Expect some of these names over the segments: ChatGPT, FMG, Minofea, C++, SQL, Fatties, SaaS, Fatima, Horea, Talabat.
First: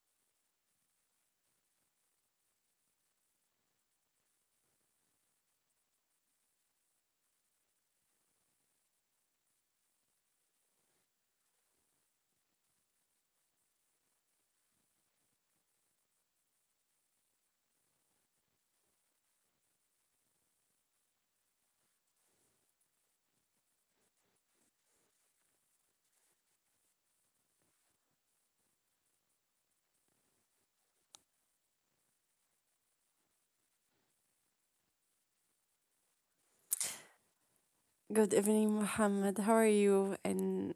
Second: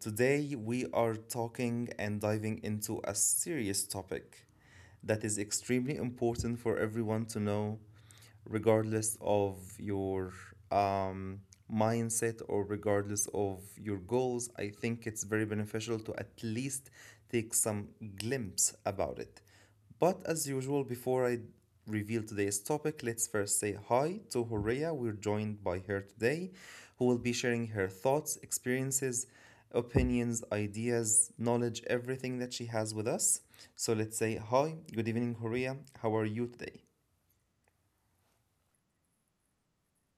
today we are talking and diving into a serious topic that is extremely important for everyone to know regardless of your um, mindset or regardless of your goals. I think it's very beneficial to at least take some glimpse about it. But as usual, before I reveal today's topic, let's first say hi to Horea. We're joined by her today, who will be sharing her thoughts, experiences, opinions, ideas, knowledge, everything that she has with us. So let's say hi, good evening, Horea. How are you today? Good evening, Mohammed. How are you? And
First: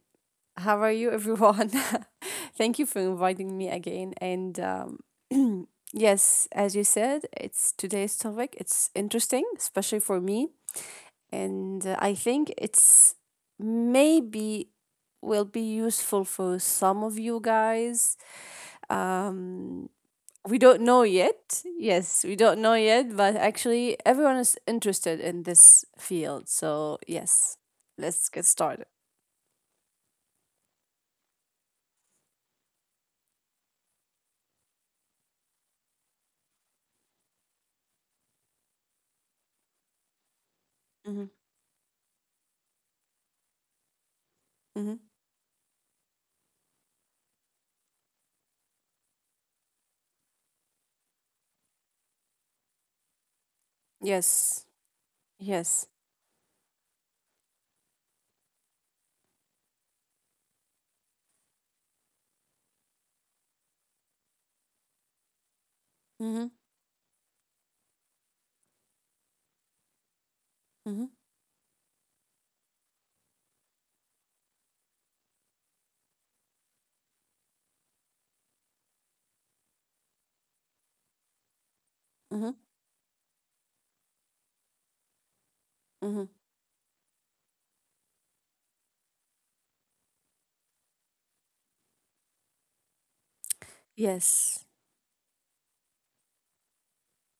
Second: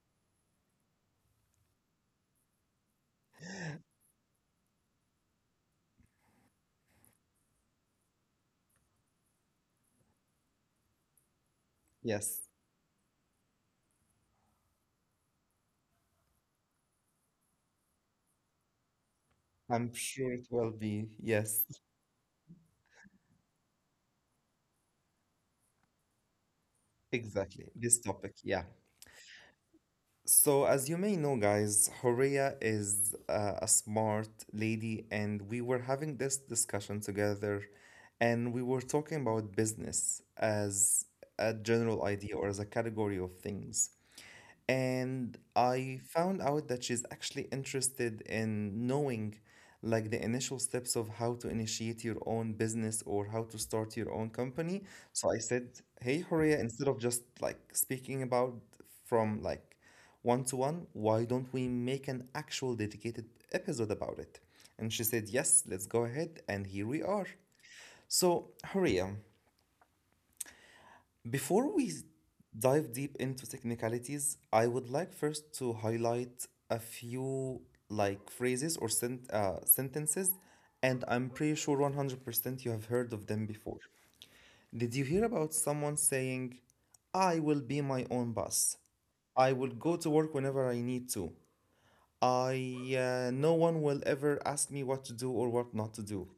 how are you, everyone? Thank you for inviting me again. And yes, as you said, it's today's topic. It's interesting, especially for me. And I Yes. think it's maybe will be useful for some of you guys. Um, I'm sure we it don't will know be. yet. Yes, Yes, we don't know yet, but actually, everyone is interested in this field. So, yes, exactly. This let's get topic, yeah. started. So, as you may know, guys, Horea is a smart lady, and we were having this discussion together, and we were talking about business as a general idea or as a category of things. Mm-hmm. And I found out that she's actually interested in knowing like the initial steps of how to initiate your own business or how to start your own Yes. company. So I Yes. said, "Hey, Horia, instead of just like speaking about from like one to one, why don't we make an actual dedicated episode about it?" And she said, "Yes, let's Mm-hmm. go ahead." And here we are. So, Horia, Mm-hmm. before we dive deep into technicalities, I would like first to highlight a few like phrases or sentences, and I'm Mm-hmm. pretty sure 100% you have heard of them before. Did you Mm-hmm. hear about someone saying, I will be my own boss? I will go to work whenever I need to. I No Yes. one will ever ask me what to do or what not to do.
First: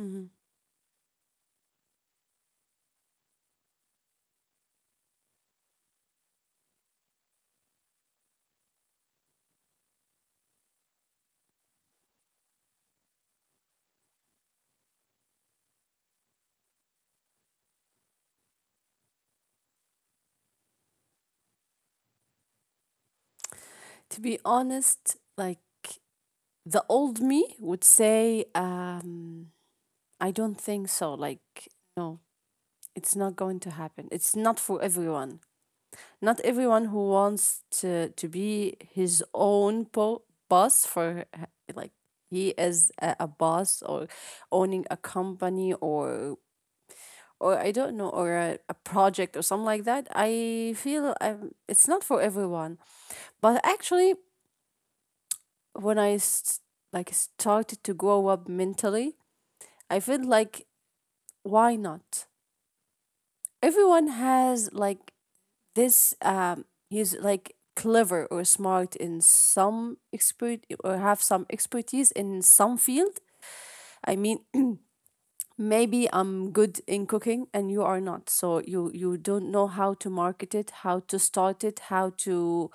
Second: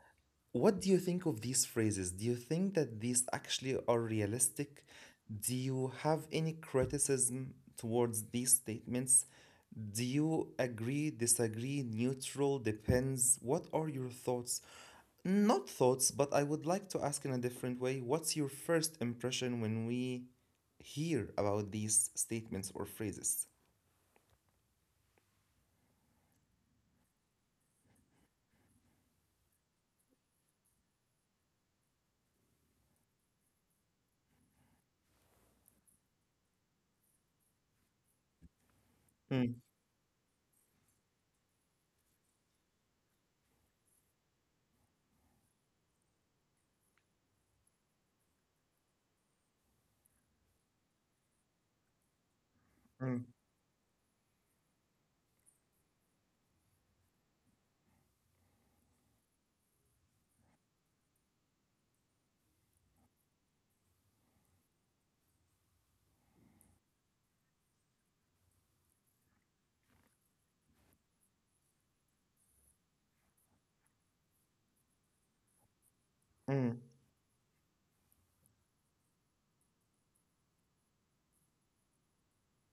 Mm-hmm. What do you think of these phrases? Do you think that these actually are realistic? Do you have any criticism towards these statements? Do you agree, disagree, neutral, depends? What are your thoughts? Not thoughts, but I would like to ask in a different way, what's your first impression when we hear about these statements or phrases? To be honest, like the old me would say, I don't think so. Like, no, it's not going to happen. It's not for everyone. Not everyone who wants to be his Mm, own boss for like he is a boss or owning a company or I don't know, or a project or something like that, I feel it's not for everyone. mm, But actually, when like started to grow up mentally, I feel like why not? Everyone has like this. He's like clever or smart in some expert or have some expertise in some field. I mean, maybe I'm mm, good in cooking and you are not. So you don't know how to market it, how to start it, how to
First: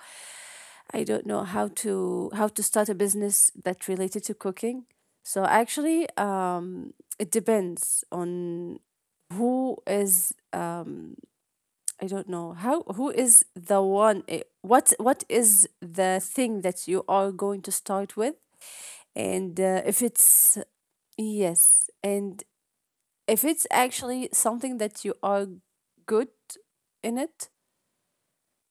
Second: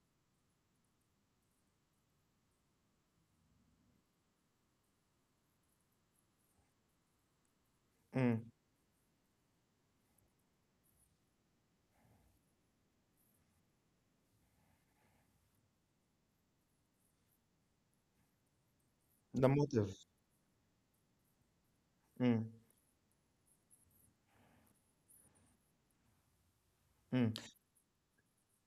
I don't know how to start a business that related to cooking. So actually, it depends mm. on who is I don't know how who is the one what is the thing that you are going to start with The and motive. if it's yes and Mm, if it's actually something that you are good in mm, it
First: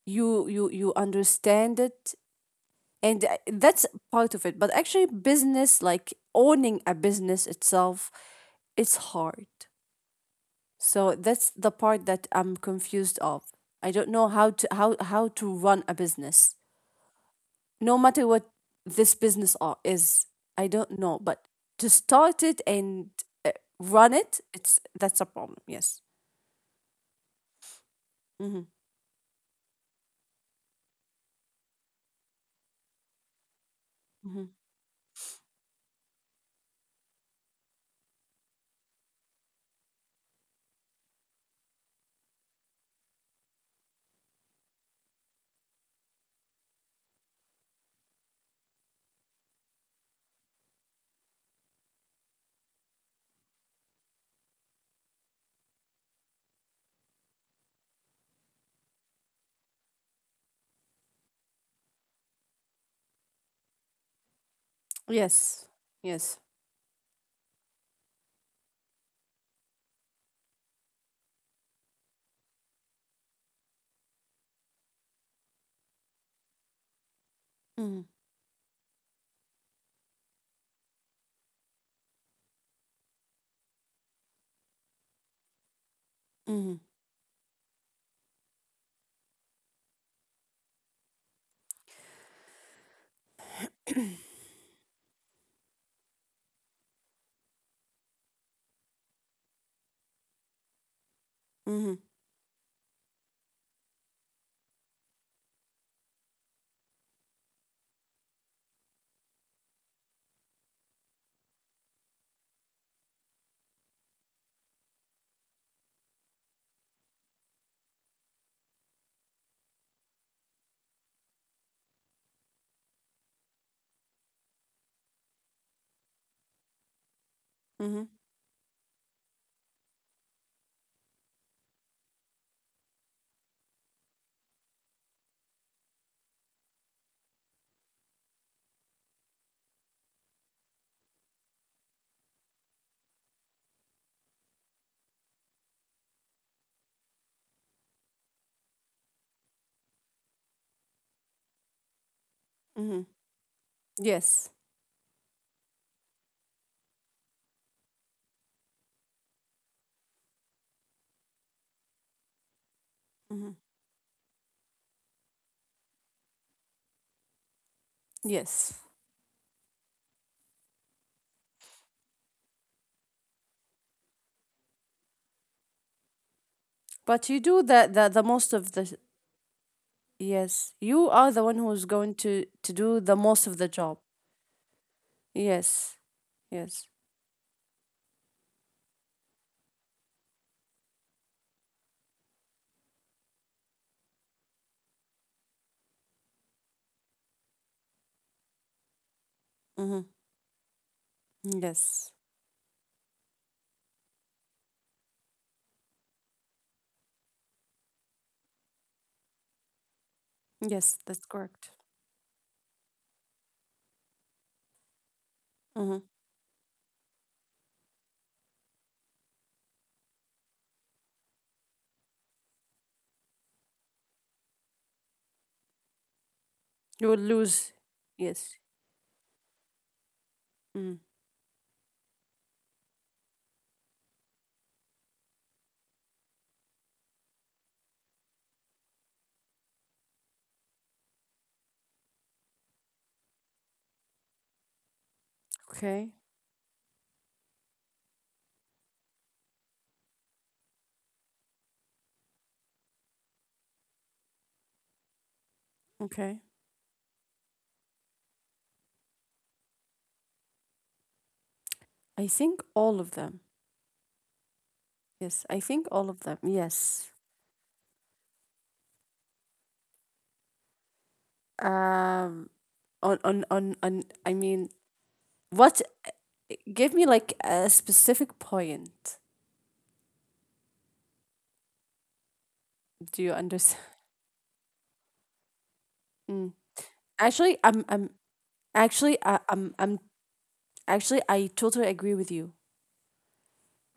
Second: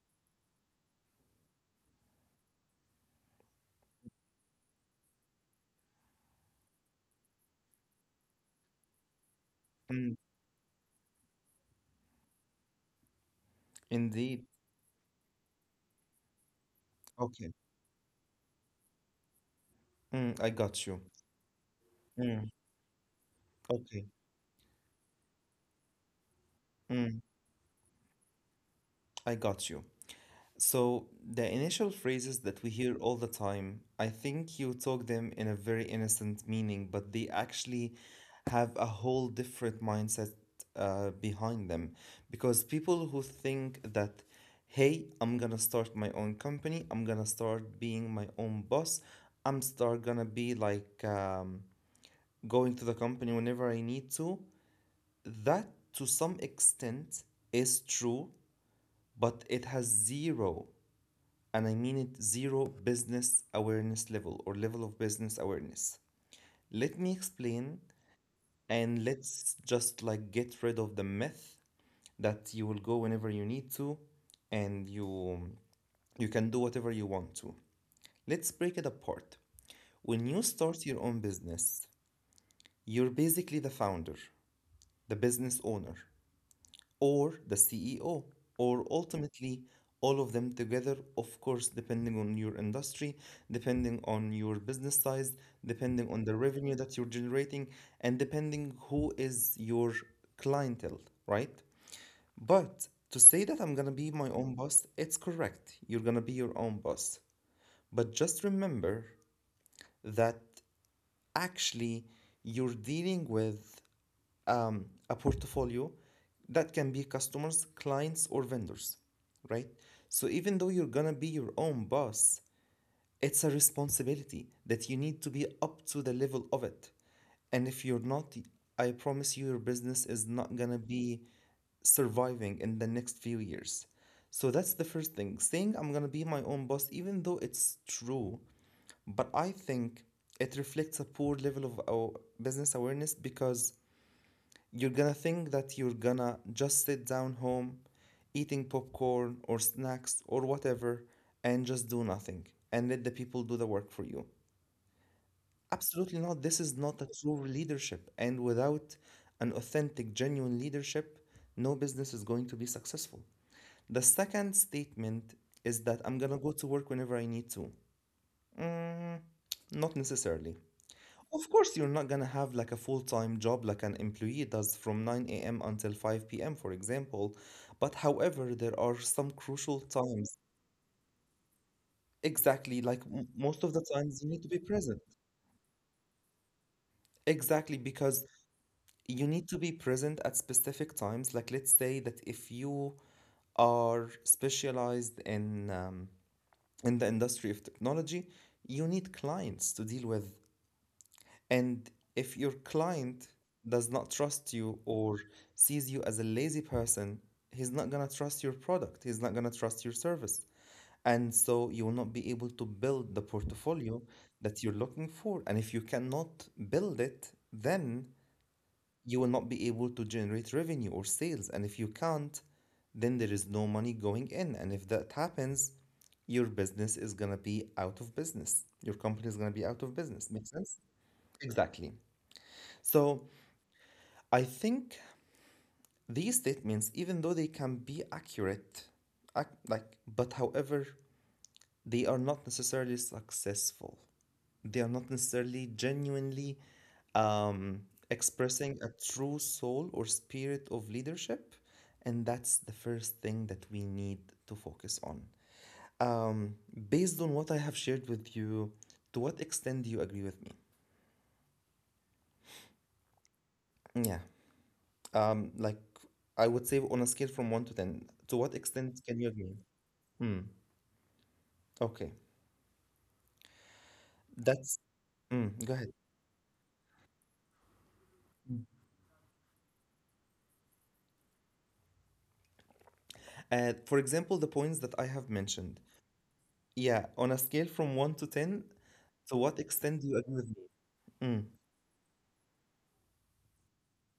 you understand it and that's part of it but actually business like owning a business itself it's hard mm. so that's the part that I'm confused of. I don't know Indeed. how to how to run a business no matter what this business is Mm, I I got don't you. know but to start Mm, it and uh, okay. run it, it's that's a problem. Yes. Mm, Mm-hmm. I got you. So the initial phrases that we hear all the time, I Mm-hmm. think you took them in a very innocent meaning, but they actually have a whole different mindset behind them. Because people who think that, hey, I'm gonna start my own company, I'm gonna start being my own boss, I'm start gonna be like going to the company whenever I need to. That to some extent is true, but it has zero, and I mean it, zero business awareness level or level of business awareness. Yes. Yes. Let me explain and let's just like get rid of the myth that you will go whenever you need to and you can do whatever you want to. Mhm. Let's break it apart. When you start your own business, you're basically the founder, the business owner, Mhm. or the CEO, or ultimately all of them together, of course, depending on your industry, depending on your business size, depending on the revenue that you're generating, and depending who is your clientele, right? Mhm. But to say that I'm gonna be my own boss, it's correct. You're gonna be your own boss. But just remember that actually you're dealing with a portfolio that can be customers, clients, or vendors, right? So even though you're gonna be your own boss, it's a responsibility that you need to be up to the level of it. And if you're not, Mhm. I promise you, your business is not gonna be surviving in the next few years. So that's the first thing. Saying I'm gonna be my own boss, even though it's true, but I think it reflects a poor level of our business awareness, because you're gonna think that you're gonna just sit down home, eating popcorn or snacks or whatever, and just do nothing and let the people Mhm. do the work for you. Yes. Absolutely not. This is not a true leadership. And without an authentic, genuine leadership, no business is going to be successful. The Mhm. second statement is that I'm gonna go to work whenever I need to. Yes. Mm, not necessarily. Of course, you're not gonna have like a full-time job like an employee does from 9 a.m. until 5 p.m., for example. But you But do the however, the there most are of some the. crucial times. Yes. You are the one who's going Exactly, to like to m do the most of most the of the times you job. need to be present. Yes. Yes. Exactly, because you need to be present at specific times. Like let's say that if you are specialized in the industry of technology, you need clients to deal with. Mhm. And if your Yes. client does not trust you or sees you as a lazy person, he's not going to trust your product, he's not going to trust your service. And Yes, so that's you will not correct. be able to build the portfolio that you're looking for. And if you cannot Mhm. build it, then you will not be able to generate revenue or sales. And if you can't, then there is no money going in. And if that happens, your business is going to You will be out lose. of business. Yes. Your company is going to be out of business. Make sense? Mm. Exactly. So I think these statements, even though they can be accurate, like, but however, they are not necessarily successful. They are not necessarily Okay. genuinely um, expressing a true soul or spirit of leadership. And that's the first thing that we need to focus on. Um, Okay. Based on what I have shared with you, to what extent do you agree with me? I think all of them. Yeah. Yes, Like, I think all of I them. would say on a scale Yes. from 1 to 10, to what extent can you agree? Hmm, okay. Um on I That's. mean. Go ahead. What? Give me like a specific point. Do you For understand? example, the points that I have mentioned. Mm. Yeah, on a scale Actually, from I'm. one to I'm. ten, to Actually, what I, I'm. extent do you I'm. agree with me? Mm, Actually, I totally agree with you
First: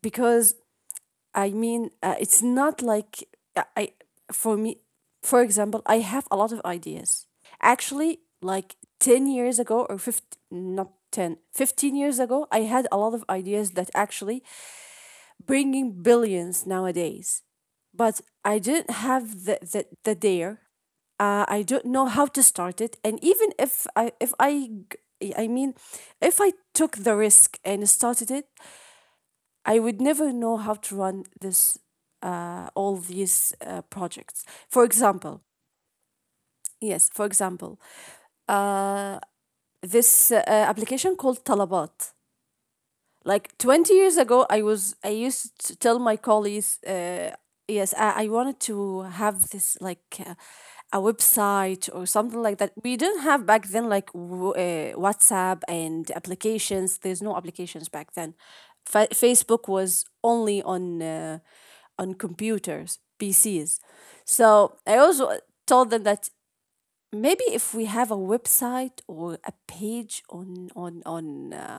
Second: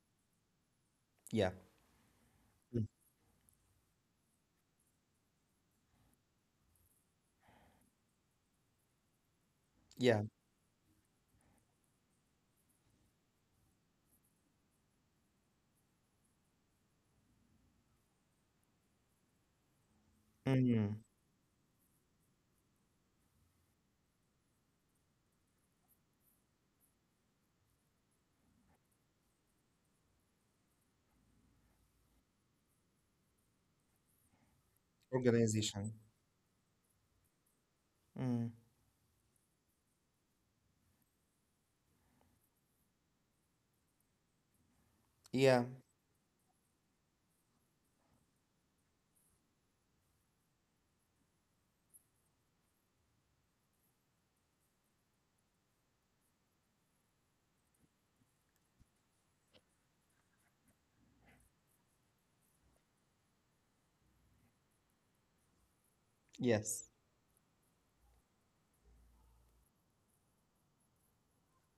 because I yeah. mean, it's not Mm, like I. For me, for example, I have a lot of ideas. Actually, like 10 years ago or yeah. 15, not 10, 15 years ago, I had a lot of ideas that actually bringing billions nowadays but I didn't have the dare, Mm, I don't know how to start it. And even if I, g- I mean, if I took the risk and started it, I would never know how to run this, all these projects. For example, organization. yes, for example, Mm, uh, this application called Talabat. Like 20 years ago, I yeah. used to tell my colleagues, yes, I wanted to have this like a website or something like that. We didn't have back then like WhatsApp and applications. There's no applications back then. Facebook was only on computers, PCs. So I also told them that Yes. maybe if we have a website or a page on on on uh,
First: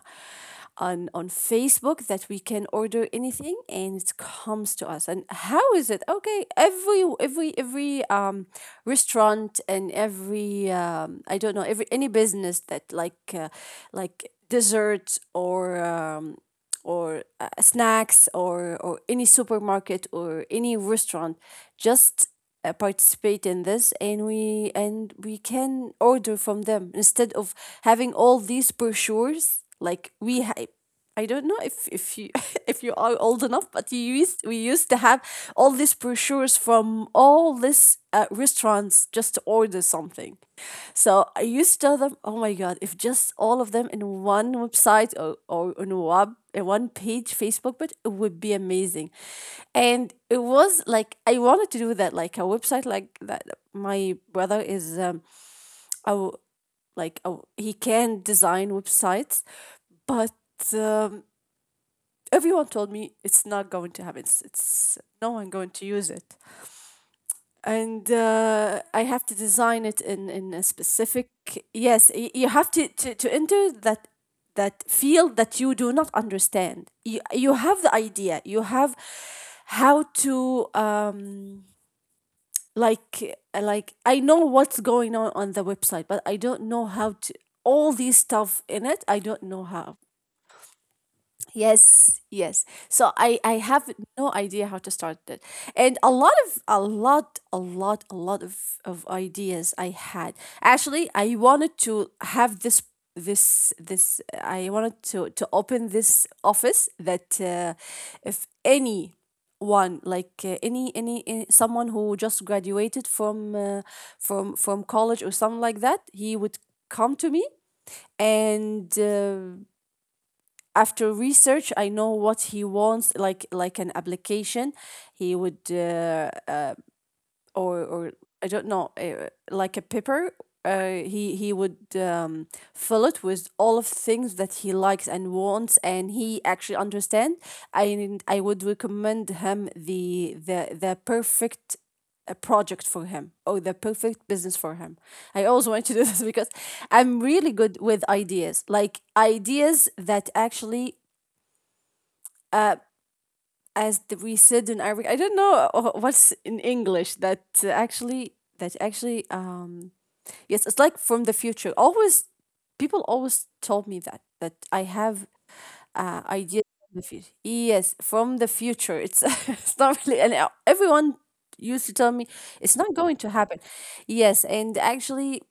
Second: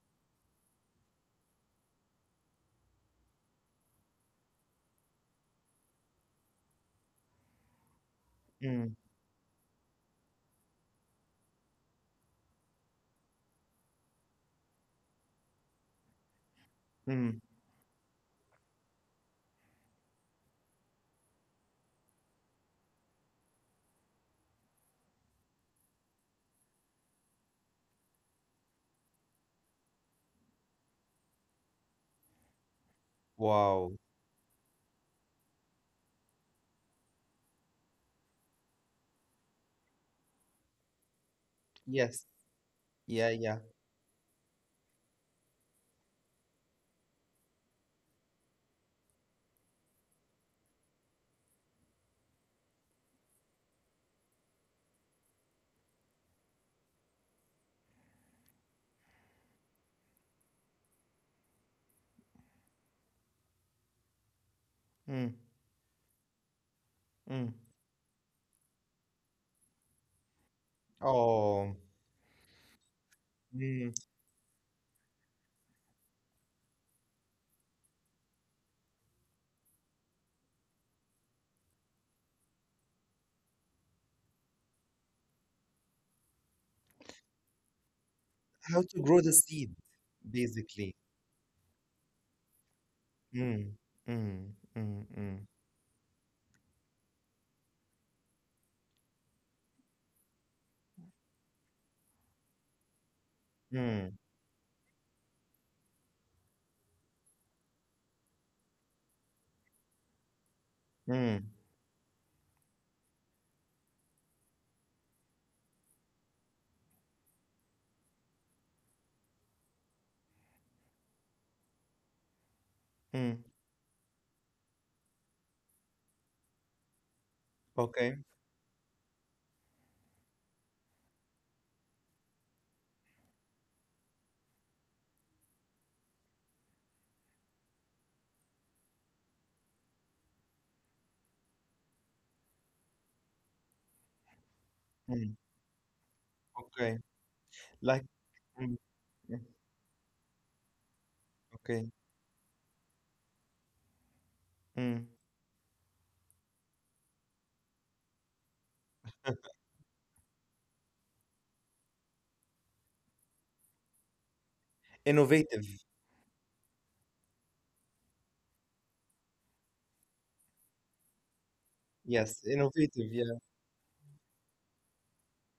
on on Facebook that we can order anything and it comes to us, and how is it okay every Mm, restaurant and every I don't know every any business that like desserts or mm, snacks or any supermarket or any restaurant just participate in this and we can order from them instead of having all these brochures like I don't know if you if you are old enough, but wow. you used we used to have all these brochures from all these restaurants just to order something. So I used to tell them, Yes. oh my God, if Yeah. just Yeah. all of them in one website or in one page, Facebook page, it would be amazing. And it was like, I wanted to do that, like a website like that. My brother is, a, he can design websites, but um, everyone told me it's not going to happen. It's Mm, no one going to use it. mm. And I have to design it in a specific. Oh. Yes, you have to enter Mm. that that field that you do not understand. You have the idea. You have how to like I know what's going on the website, but I don't know how to all these stuff How in to it. grow I the don't know seed, how. basically. Yes, yes. So I Mm, have no mm, idea how to mm, start mm, it. And a lot of a lot of ideas I had. Actually, I wanted to have this this mm, this I wanted to open this office that if any one like uh, any, any mm, any someone who just graduated from from college or something like that, he would come to me and after research I know what he wants, mm. Like an application he would Okay. or I don't know like a paper, he would fill it with all of things that he likes and wants and he actually understand, and I would recommend him the perfect a project for him or the perfect business for him. Mm, I always want to do this because okay. I'm really good Like, with ideas, mm, like mm, ideas that actually okay. uh, we said in Mm. Arabic, I don't know what's in English that actually yes, it's like from the future. Always people always told me that I have Innovative. Ideas from the future. Yes, from the future. It's it's not really and everyone used to tell me Yes, it's not innovative. going Yeah. to happen. Yes, and actually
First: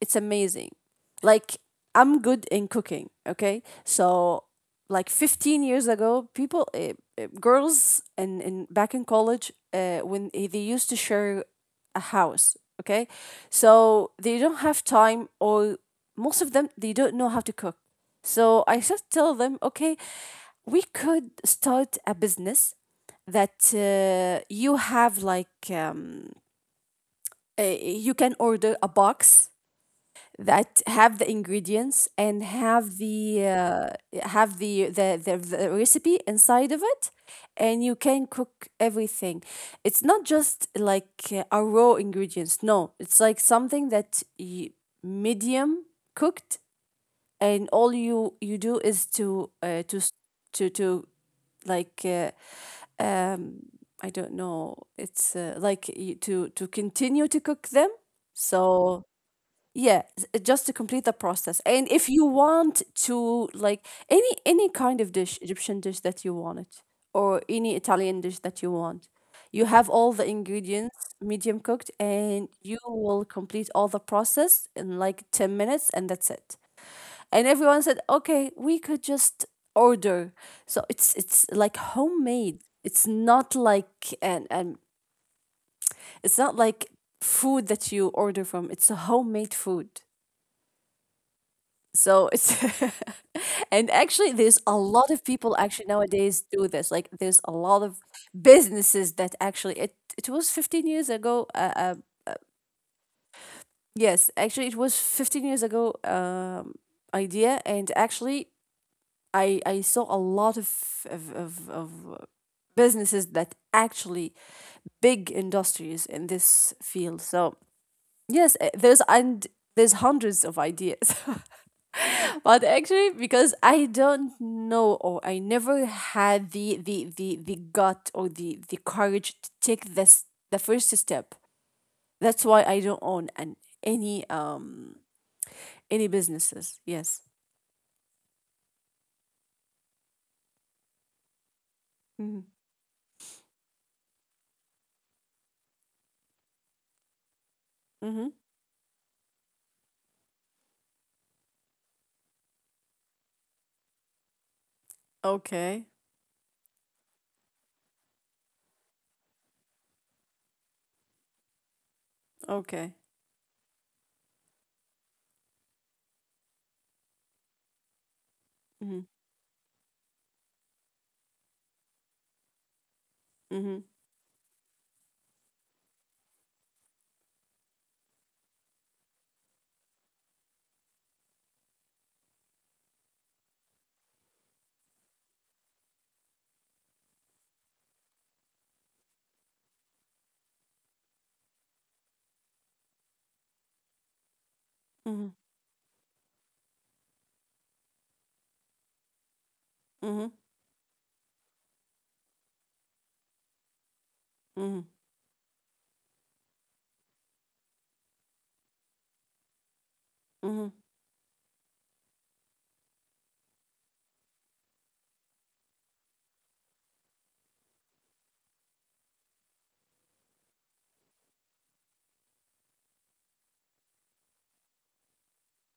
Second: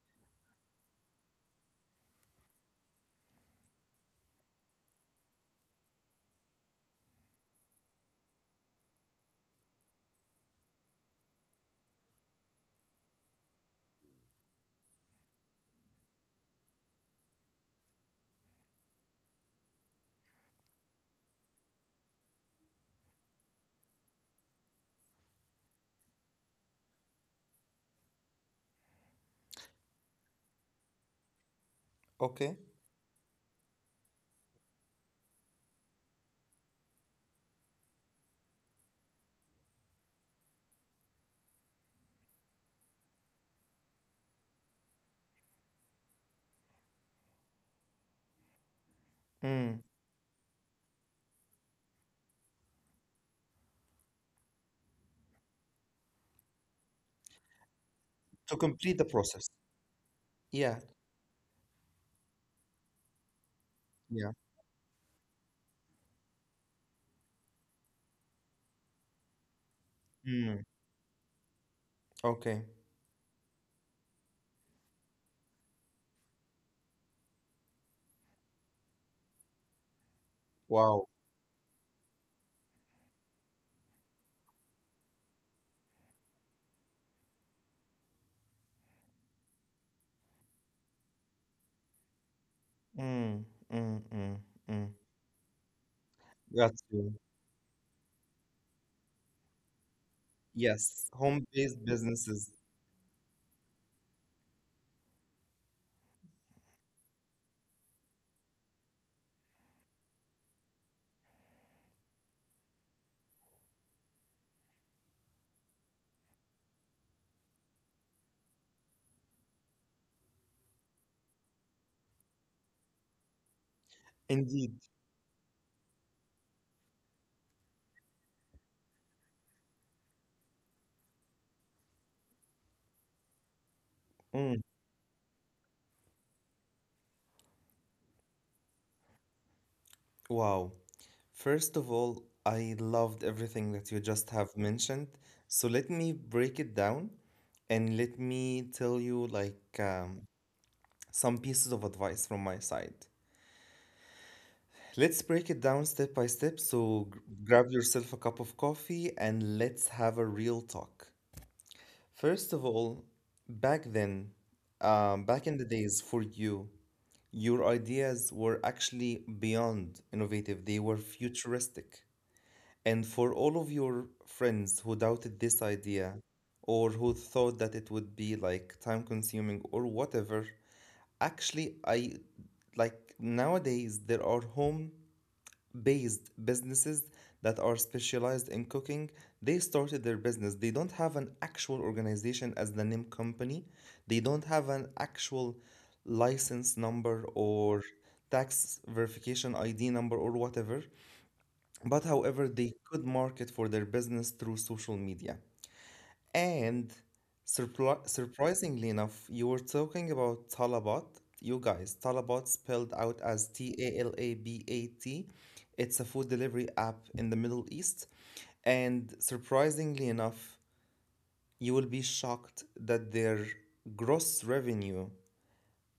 it's amazing. Like I'm good in cooking, okay? So like 15 years ago, people girls and in, back in college they used to share a house, okay? So they don't have time or most of them they don't know how to cook. So I just tell them, okay, we could start a business that you have like um, you can order a box that have the ingredients and Okay. have the have the recipe inside of it and you can cook everything. It's not just like a raw ingredients, no, it's like something that you medium cooked and all you you do is to Mm. To to like um I don't know it's like you, to continue to cook them. To So complete the process. yeah just to Yeah. complete the process, and if you want to like Yeah. any kind of dish Egyptian dish that you wanted or any Italian dish that you want, you have all the Mm. ingredients medium cooked and Okay. you will complete all the process in like 10 minutes and that's it. And everyone said okay we could just order, so Wow. It's like homemade, it's not like and it's not like food that you order from, it's a homemade food. So it's Mm. and Mm. actually Mm. there's a Mm. lot of people actually nowadays do Got this. Like you. there's a lot of businesses that actually it was 15 years Yes. ago Home-based businesses. yes, actually it was 15 years ago idea, and actually I saw a lot of of of, of uh, businesses that actually big industries in this field. So yes, there's hundreds of ideas. But actually, because I don't Indeed. know or I never had the gut or the courage to take this the first step. That's why I don't own an any Mm. um any businesses. Yes. Wow. First of all, Mm-hmm. I loved everything that you just have mentioned. So let me break it down and let Mm-hmm. me tell you like some pieces of advice from my side. Let's break it Okay. down step by step. So grab yourself a cup of coffee and let's have a real talk. First of Okay. all, back then, back in the days for you, your ideas were Mm-hmm. actually beyond innovative, they were futuristic. And for all of Mm-hmm. your friends who doubted this idea or who thought that it would be like time consuming or whatever, actually, I, like, nowadays there are home based businesses that are specialized in cooking. They started their business. They don't have an actual organization as the name company. They don't have an Mm-hmm. actual license number or tax verification id number or Mm-hmm. whatever, but however they could market for their business through social Mm-hmm. media. And surprisingly enough, you were talking about Mm-hmm. Talabat. You guys, Talabat spelled out as Talabat. It's a food delivery app in the Middle East. And surprisingly enough, you will be shocked that their gross revenue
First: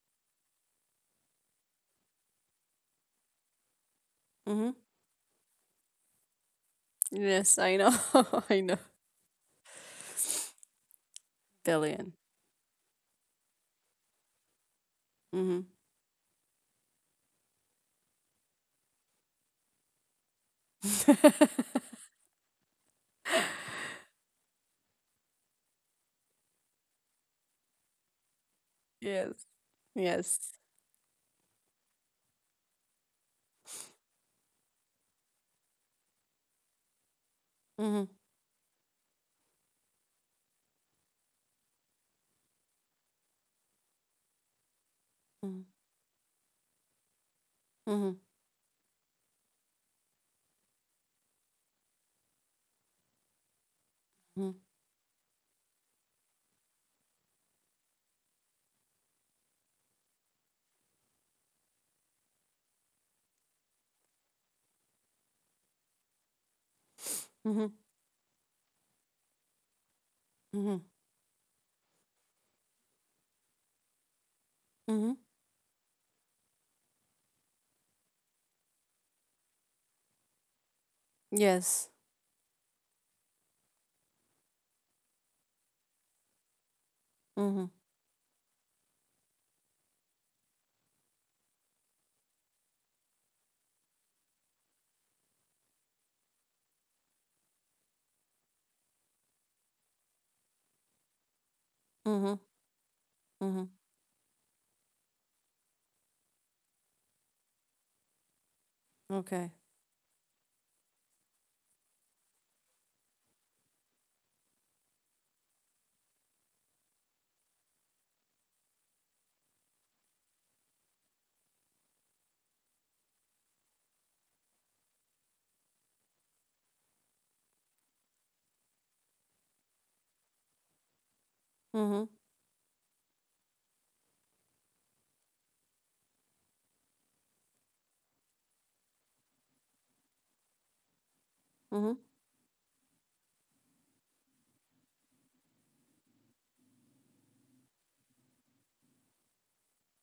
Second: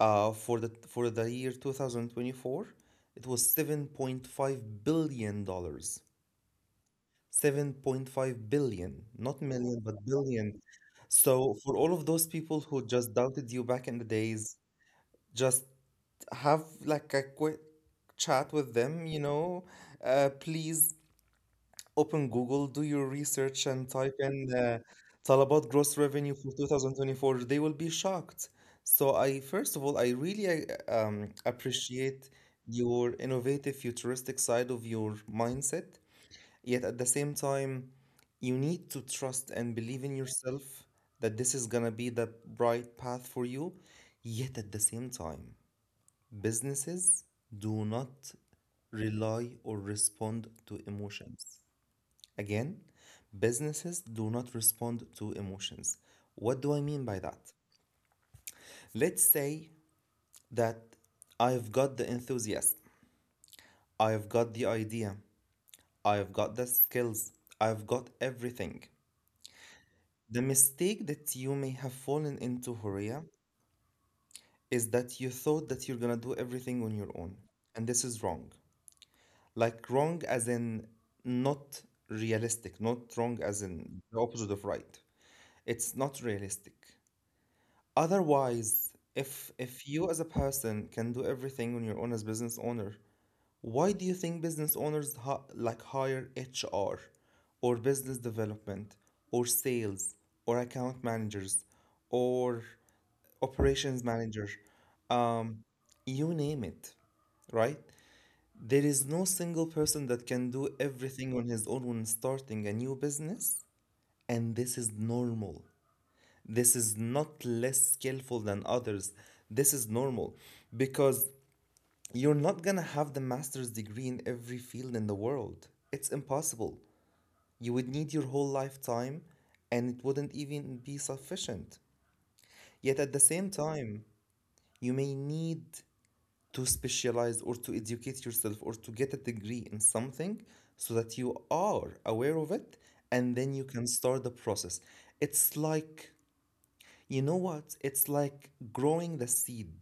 for the year 2024, it was 7.5 Mm-hmm. billion dollars Yes, I know. 7.5 I know. billion, not million, but billion. So for all of Billion. those people who just doubted you back in the days, Mm-hmm. just have like a quick chat with them, you know. Please open Google, do your research, and type in Talabat gross revenue for 2024. They will be shocked. So I, Yes. first of all, I Yes. really appreciate your innovative, futuristic side of your mindset. Yet at the same time, Mm-hmm. you need to trust and believe in yourself that this is gonna be the right path for you. Yet at the same time, businesses do Mm-hmm. not rely or respond to emotions. Again, businesses do not respond to emotions. What do I mean by that? Let's say that I've got the enthusiasm, I've got the idea, I've got the skills, Mm-hmm. I've got everything. The Mm-hmm. mistake that you may have fallen into, Horia, is Mm-hmm. that you thought that you're gonna do everything on your own. And this is wrong. Like, wrong as in not Yes. realistic, not wrong as in the opposite of right. It's not realistic. Mm-hmm. Otherwise, if you as a person can do everything on your own as business owner, why do you think business owners like hire HR or business development or sales or account managers Mm-hmm. or Mm-hmm. operations manager? Um, you name it, right? There is no Okay. single person that can do everything on his own when starting a new business, and this is normal. This is not less skillful than others. This is normal because you're not gonna have the master's degree in every field in the world. It's impossible. You would need your whole lifetime and it wouldn't even be sufficient. Mm-hmm. Yet at the same time, you may need to specialize or to educate yourself or to get a degree in something so that you Mm-hmm. are aware of it, and then you can start the process. It's like, you know what? It's like growing the seed.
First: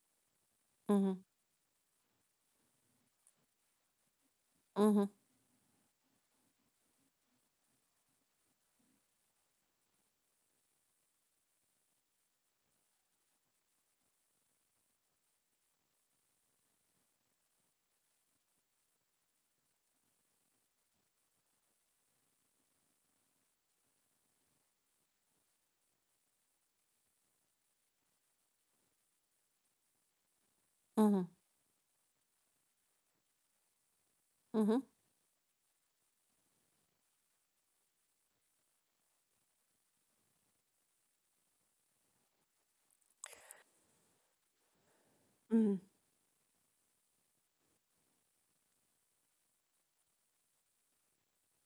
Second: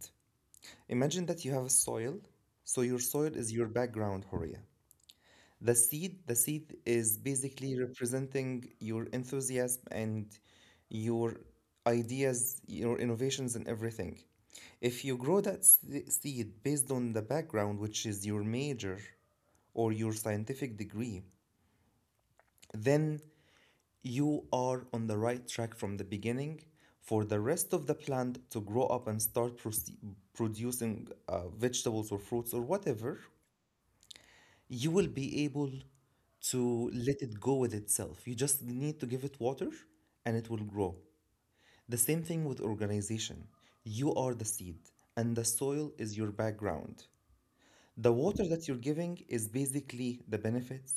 Mm-hmm. Imagine that you have a soil. So your soil is your background, Horia. Mm-hmm. The seed is basically representing your enthusiasm and your ideas, your innovations and everything. If you grow that seed based on the background, which is your major or your scientific degree, then you are on the right track from the beginning for the rest of the plant to grow up and start Mm-hmm. producing vegetables or fruits or whatever Mm-hmm. you will be able to let it go with itself. You just need to give it water and it will grow. The same thing with organization. You are the seed, Mm-hmm. and the soil is your background. The water that you're giving is basically the benefits,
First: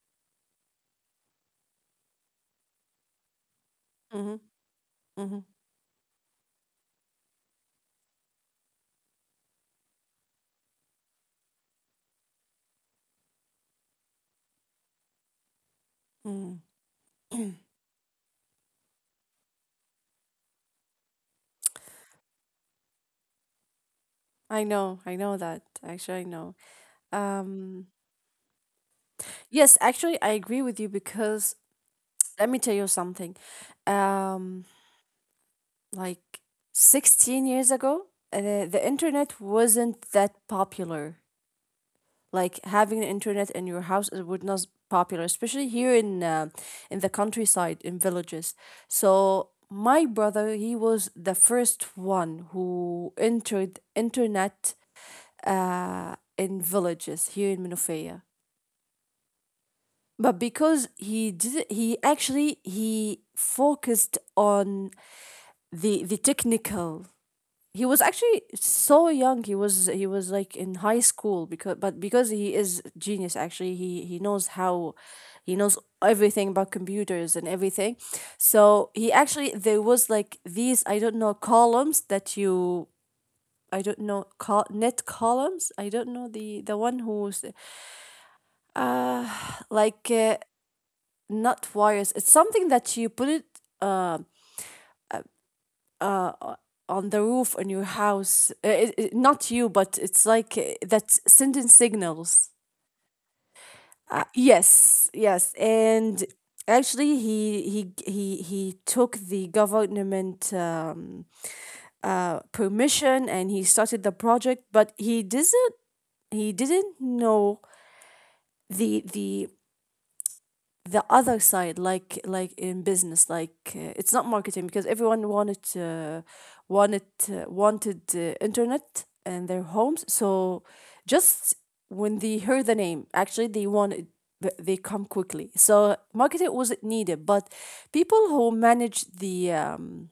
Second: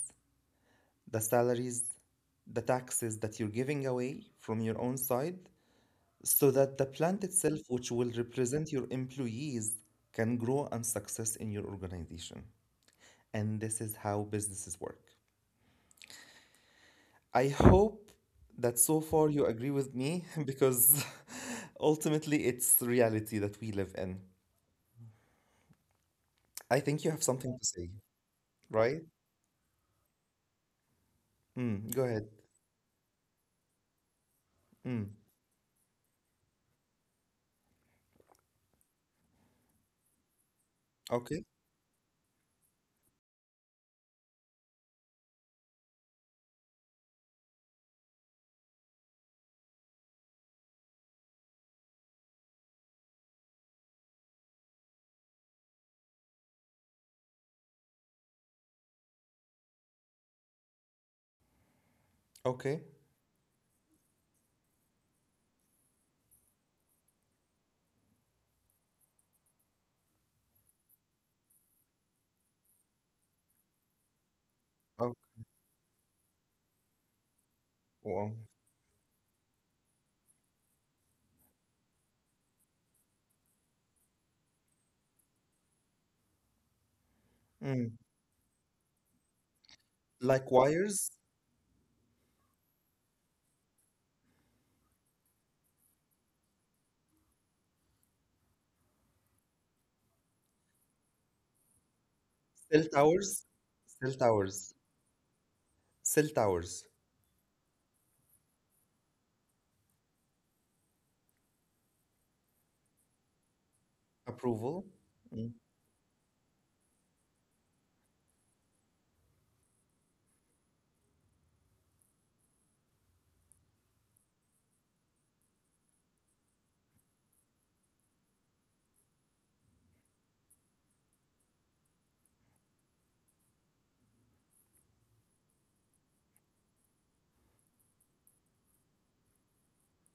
the salaries, the taxes that you're giving away Mm-hmm. from your own side Mm-hmm. so that the plant itself, which will represent your employees, can grow and success in your organization. And this is how businesses work. Mm-hmm. I hope that so far you agree with me because ultimately it's the reality that we live in. I know. I know that. Actually, I know. I think you have something to Um. say, right? Yes. Actually, I agree with you because Mm, go ahead. let me tell you something. Um. Mm, Like 16 years ago, the internet wasn't that popular. okay, Like having an internet in your house is would not popular, especially here in the countryside, in villages. So my brother, he was the first one who entered internet in villages here in Minofea. But because he did, he actually okay. he focused on the technical. He was actually so young, he was like in high school, because but because he is genius. Actually, he knows how, Oh. he knows everything about computers and everything. Wow. So he actually, there was like these, I don't know, columns that you, I don't know, net columns, I don't know, the one who's Mm, uh like like wires, not wires, it's something that you put it um uh, on the roof on your house. It- it- not you, but it's like, that's sending signals. cell towers, cell towers, Yes, yes, and cell towers. actually, he took the government permission and he started the project, Approval. but he Mm, doesn't he didn't know the the other side, like in business, like, it's not marketing because everyone wanted, wanted uh, internet in their homes. So just when they heard the name, actually they wanted, they come quickly, so marketing wasn't needed. But people who manage the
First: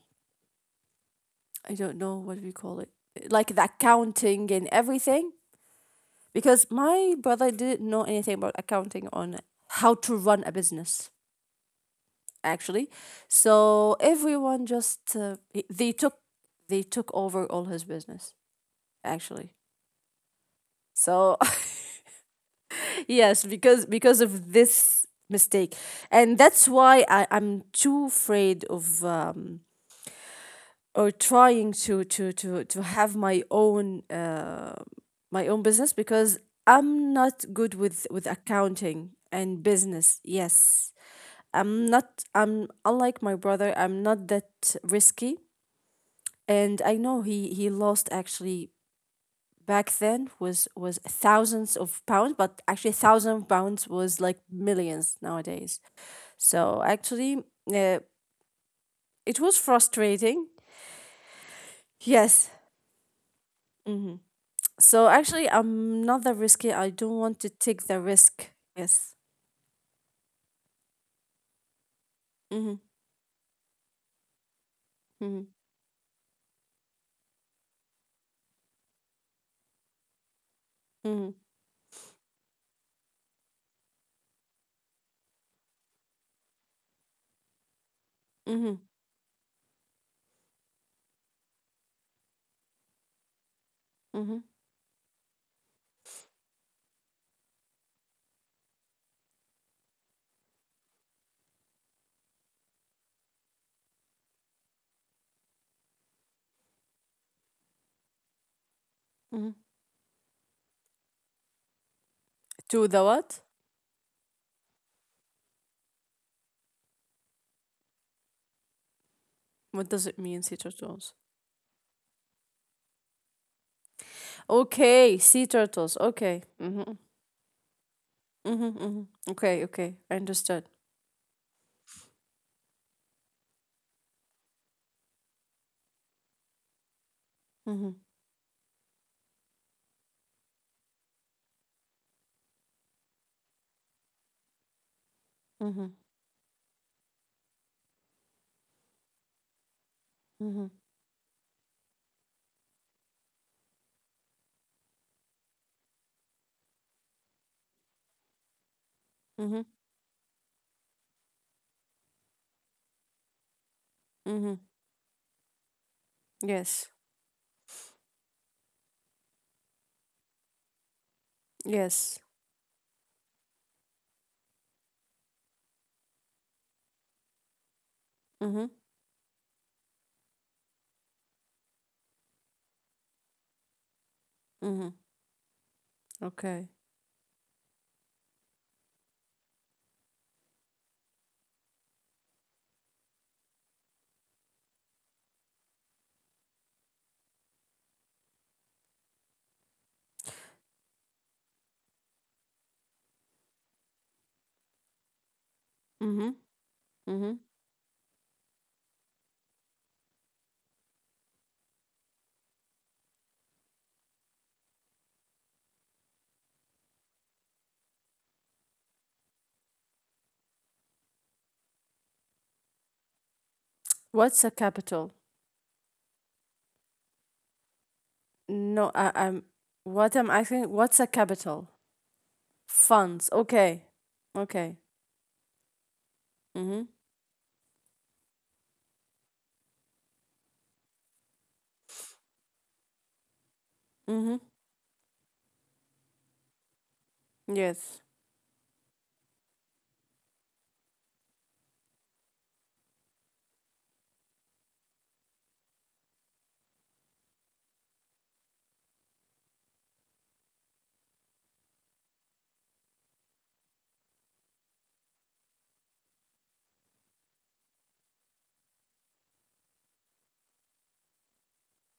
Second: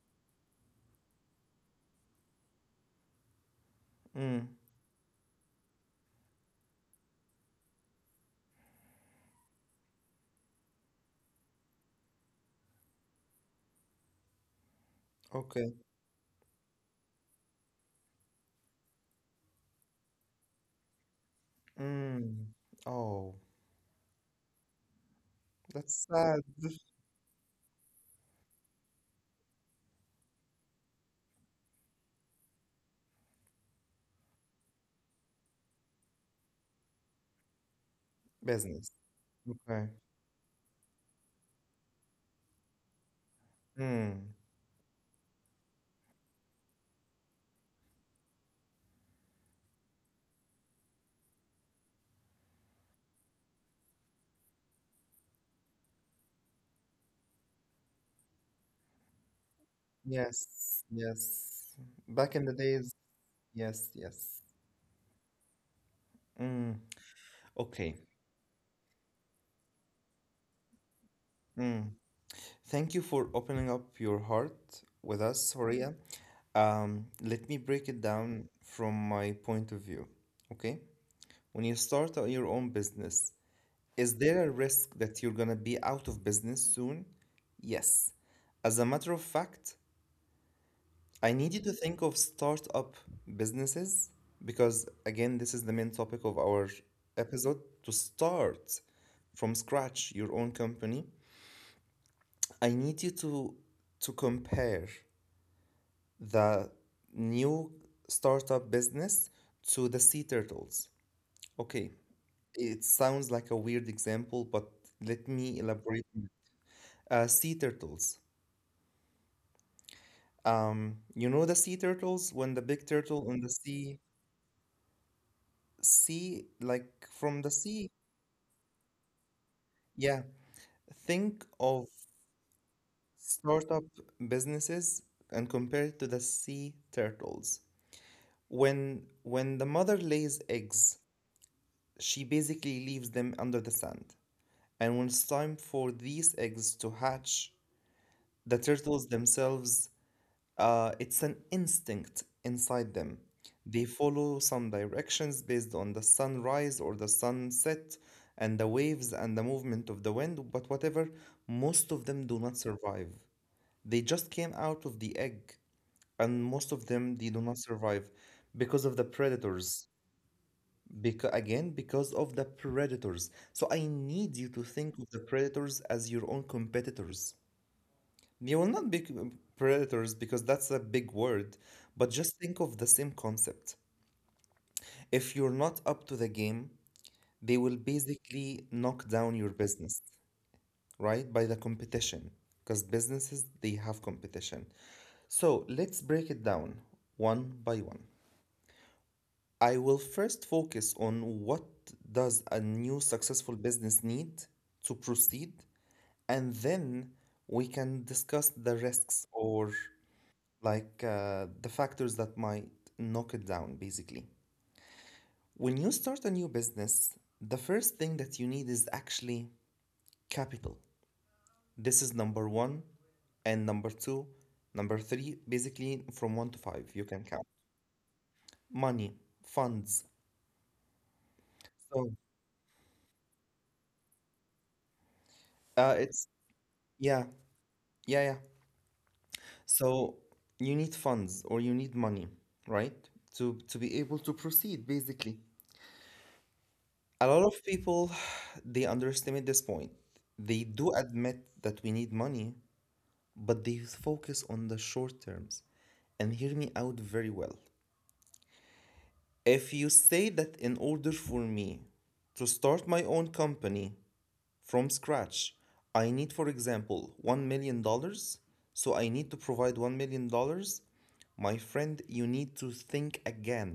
I don't know what we call it, like the mm, accounting and everything, because my brother didn't know anything about accounting, on how to run a business, actually. So everyone just, okay. they took, they took over all his business, actually. So Mm, oh, yes, because of this mistake, that's sad and that's why I'm too afraid of or trying to have my own, my own business, because I'm not good with business. accounting and Okay. business. Yes. I'm not I'm, unlike my brother, I'm Mm, not that risky. And I know he lost, actually, back then, was thousands of pounds, but actually thousand pounds was like millions nowadays. So actually, uh, it was frustrating. yes, yes. Back in the Yes. days. Yes, hmm yes. So actually, I'm not that Mm, risky. I don't want to okay. take the risk. Yes. Mm. Thank you Mm-hmm. for opening up your heart with us, Mm-hmm. Horia. Let me break it down from my point of view. Okay? When Mm-hmm. you start your own business, is there a risk that you're gonna be out of business soon? Yes. As a matter of Mm-hmm. fact, I need you to think of startup businesses Mm-hmm. because, again, this is the main topic of our episode to start from scratch your own company. I need you to compare the new startup business to Mm-hmm. the sea turtles. Okay, it sounds To like the a what? weird example, but let me elaborate. Sea turtles. What does it mean, sea You know the turtles? sea turtles, when the big turtle in the sea, Okay, sea turtles. sea Okay. like Mm-hmm. from the sea. Mm-hmm. Mm-hmm. Okay. Yeah, Okay. I understood. think of startup businesses and compare it to the sea turtles. Mhm. When the mother lays eggs, she basically leaves them under the sand. And when it's time for Mhm. these eggs to hatch, the turtles themselves, Mhm. It's an instinct inside them. They follow some directions based on the sunrise or the sunset and the waves and the Mhm. movement of the wind, but whatever, most of them do not survive. They just Mhm. came out of the egg, and Yes. most of them they do not survive because of the predators. Because again, Yes. because of the predators. So I need you to think of the predators as your own competitors. Mhm. They will not be predators because that's a big word, but just think of the same concept. Mhm. If you're not Okay. up to the game, they will basically knock down your business, right? By the competition. Because businesses, they have competition. So let's break it down one by one. I will first focus on what does a new successful business need to Mhm. proceed, Mhm. and then we can discuss the risks, or like the factors that might knock it down, basically. When you start a new business, the first thing that you need is actually capital. This is number one, What's a capital? and number two, number three, basically from one to five, you can No, count. I, I'm. What I'm asking? Money, What's a funds. capital? Funds. So Okay. Okay. Mhm. uh, it's, yeah, yeah, yeah. So you need funds or you need money, Mhm. right? To be able to proceed, basically. Yes. A lot of people they underestimate this point. They do admit that we need money, but they focus on the short terms. And hear me out very well. If you say that in order for me to start my own company, from scratch. I need, for example, $1 million dollars. So I need to provide $1 million dollars. My friend, you need to think again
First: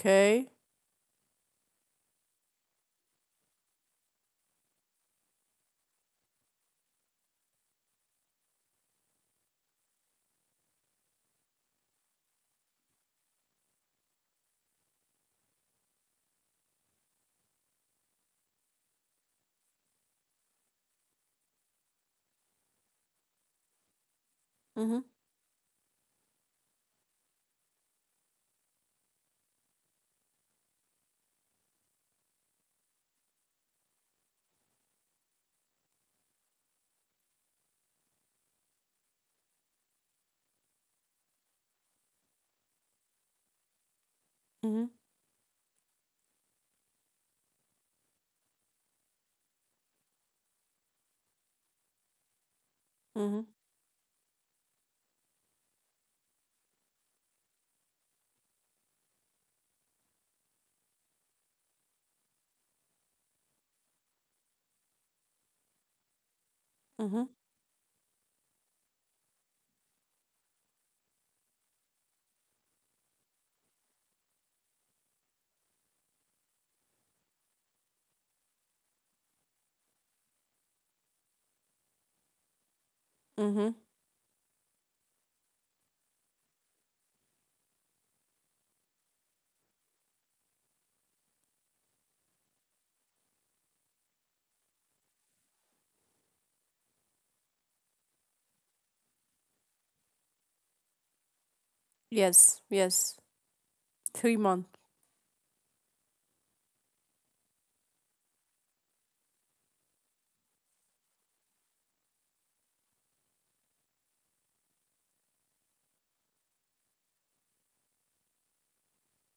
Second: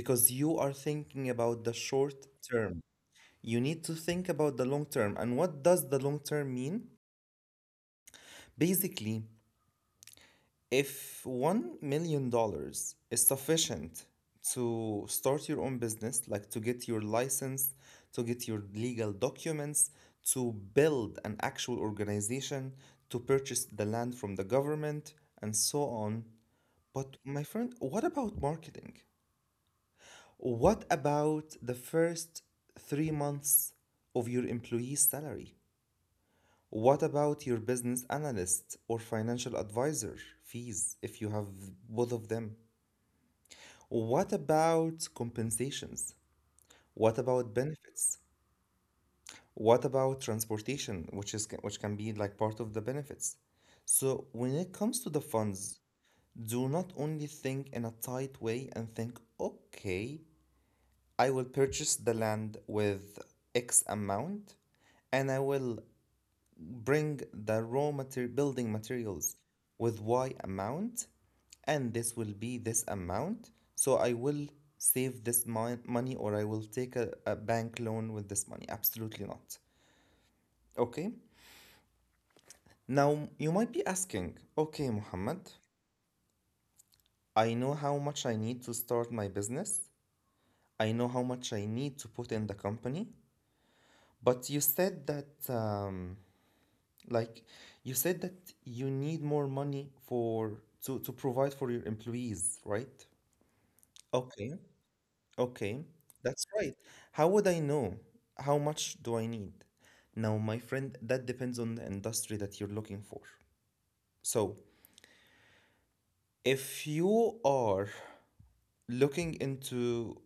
because you are thinking about the short term. You need to think about the long term. And what does the long term mean? Basically, if $1 million dollars is sufficient to start your own business, like to get your license, to get your legal documents, to build an actual organization, Mhm. to purchase the land from the government, and so on. But my friend, what about marketing? What about the first 3 months of your employee's salary? What about your business analyst or financial advisor fees if you have both of them? Mhm. What about compensations? What about benefits? What about transportation, which can be like part of the benefits? So Mhm. when it comes to the funds, do not only think in a tight way and think, okay, I will purchase the land with X amount, and I will bring the raw Mhm. Building materials with Y amount, and this will be this amount, so I will save this money, or I will take a bank loan with this money. Absolutely not. Okay, now you might be asking, Mhm. okay, Muhammad, I know how much I need to start my business, I know how much I need to put in the company, but you said that like you said that you need more money for to provide for your employees, right? Yes. Yes. Okay, 3 months. okay, that's right. How would I know? How much do I need? Now, my friend, that depends on the industry that you're looking for. So, if you are looking into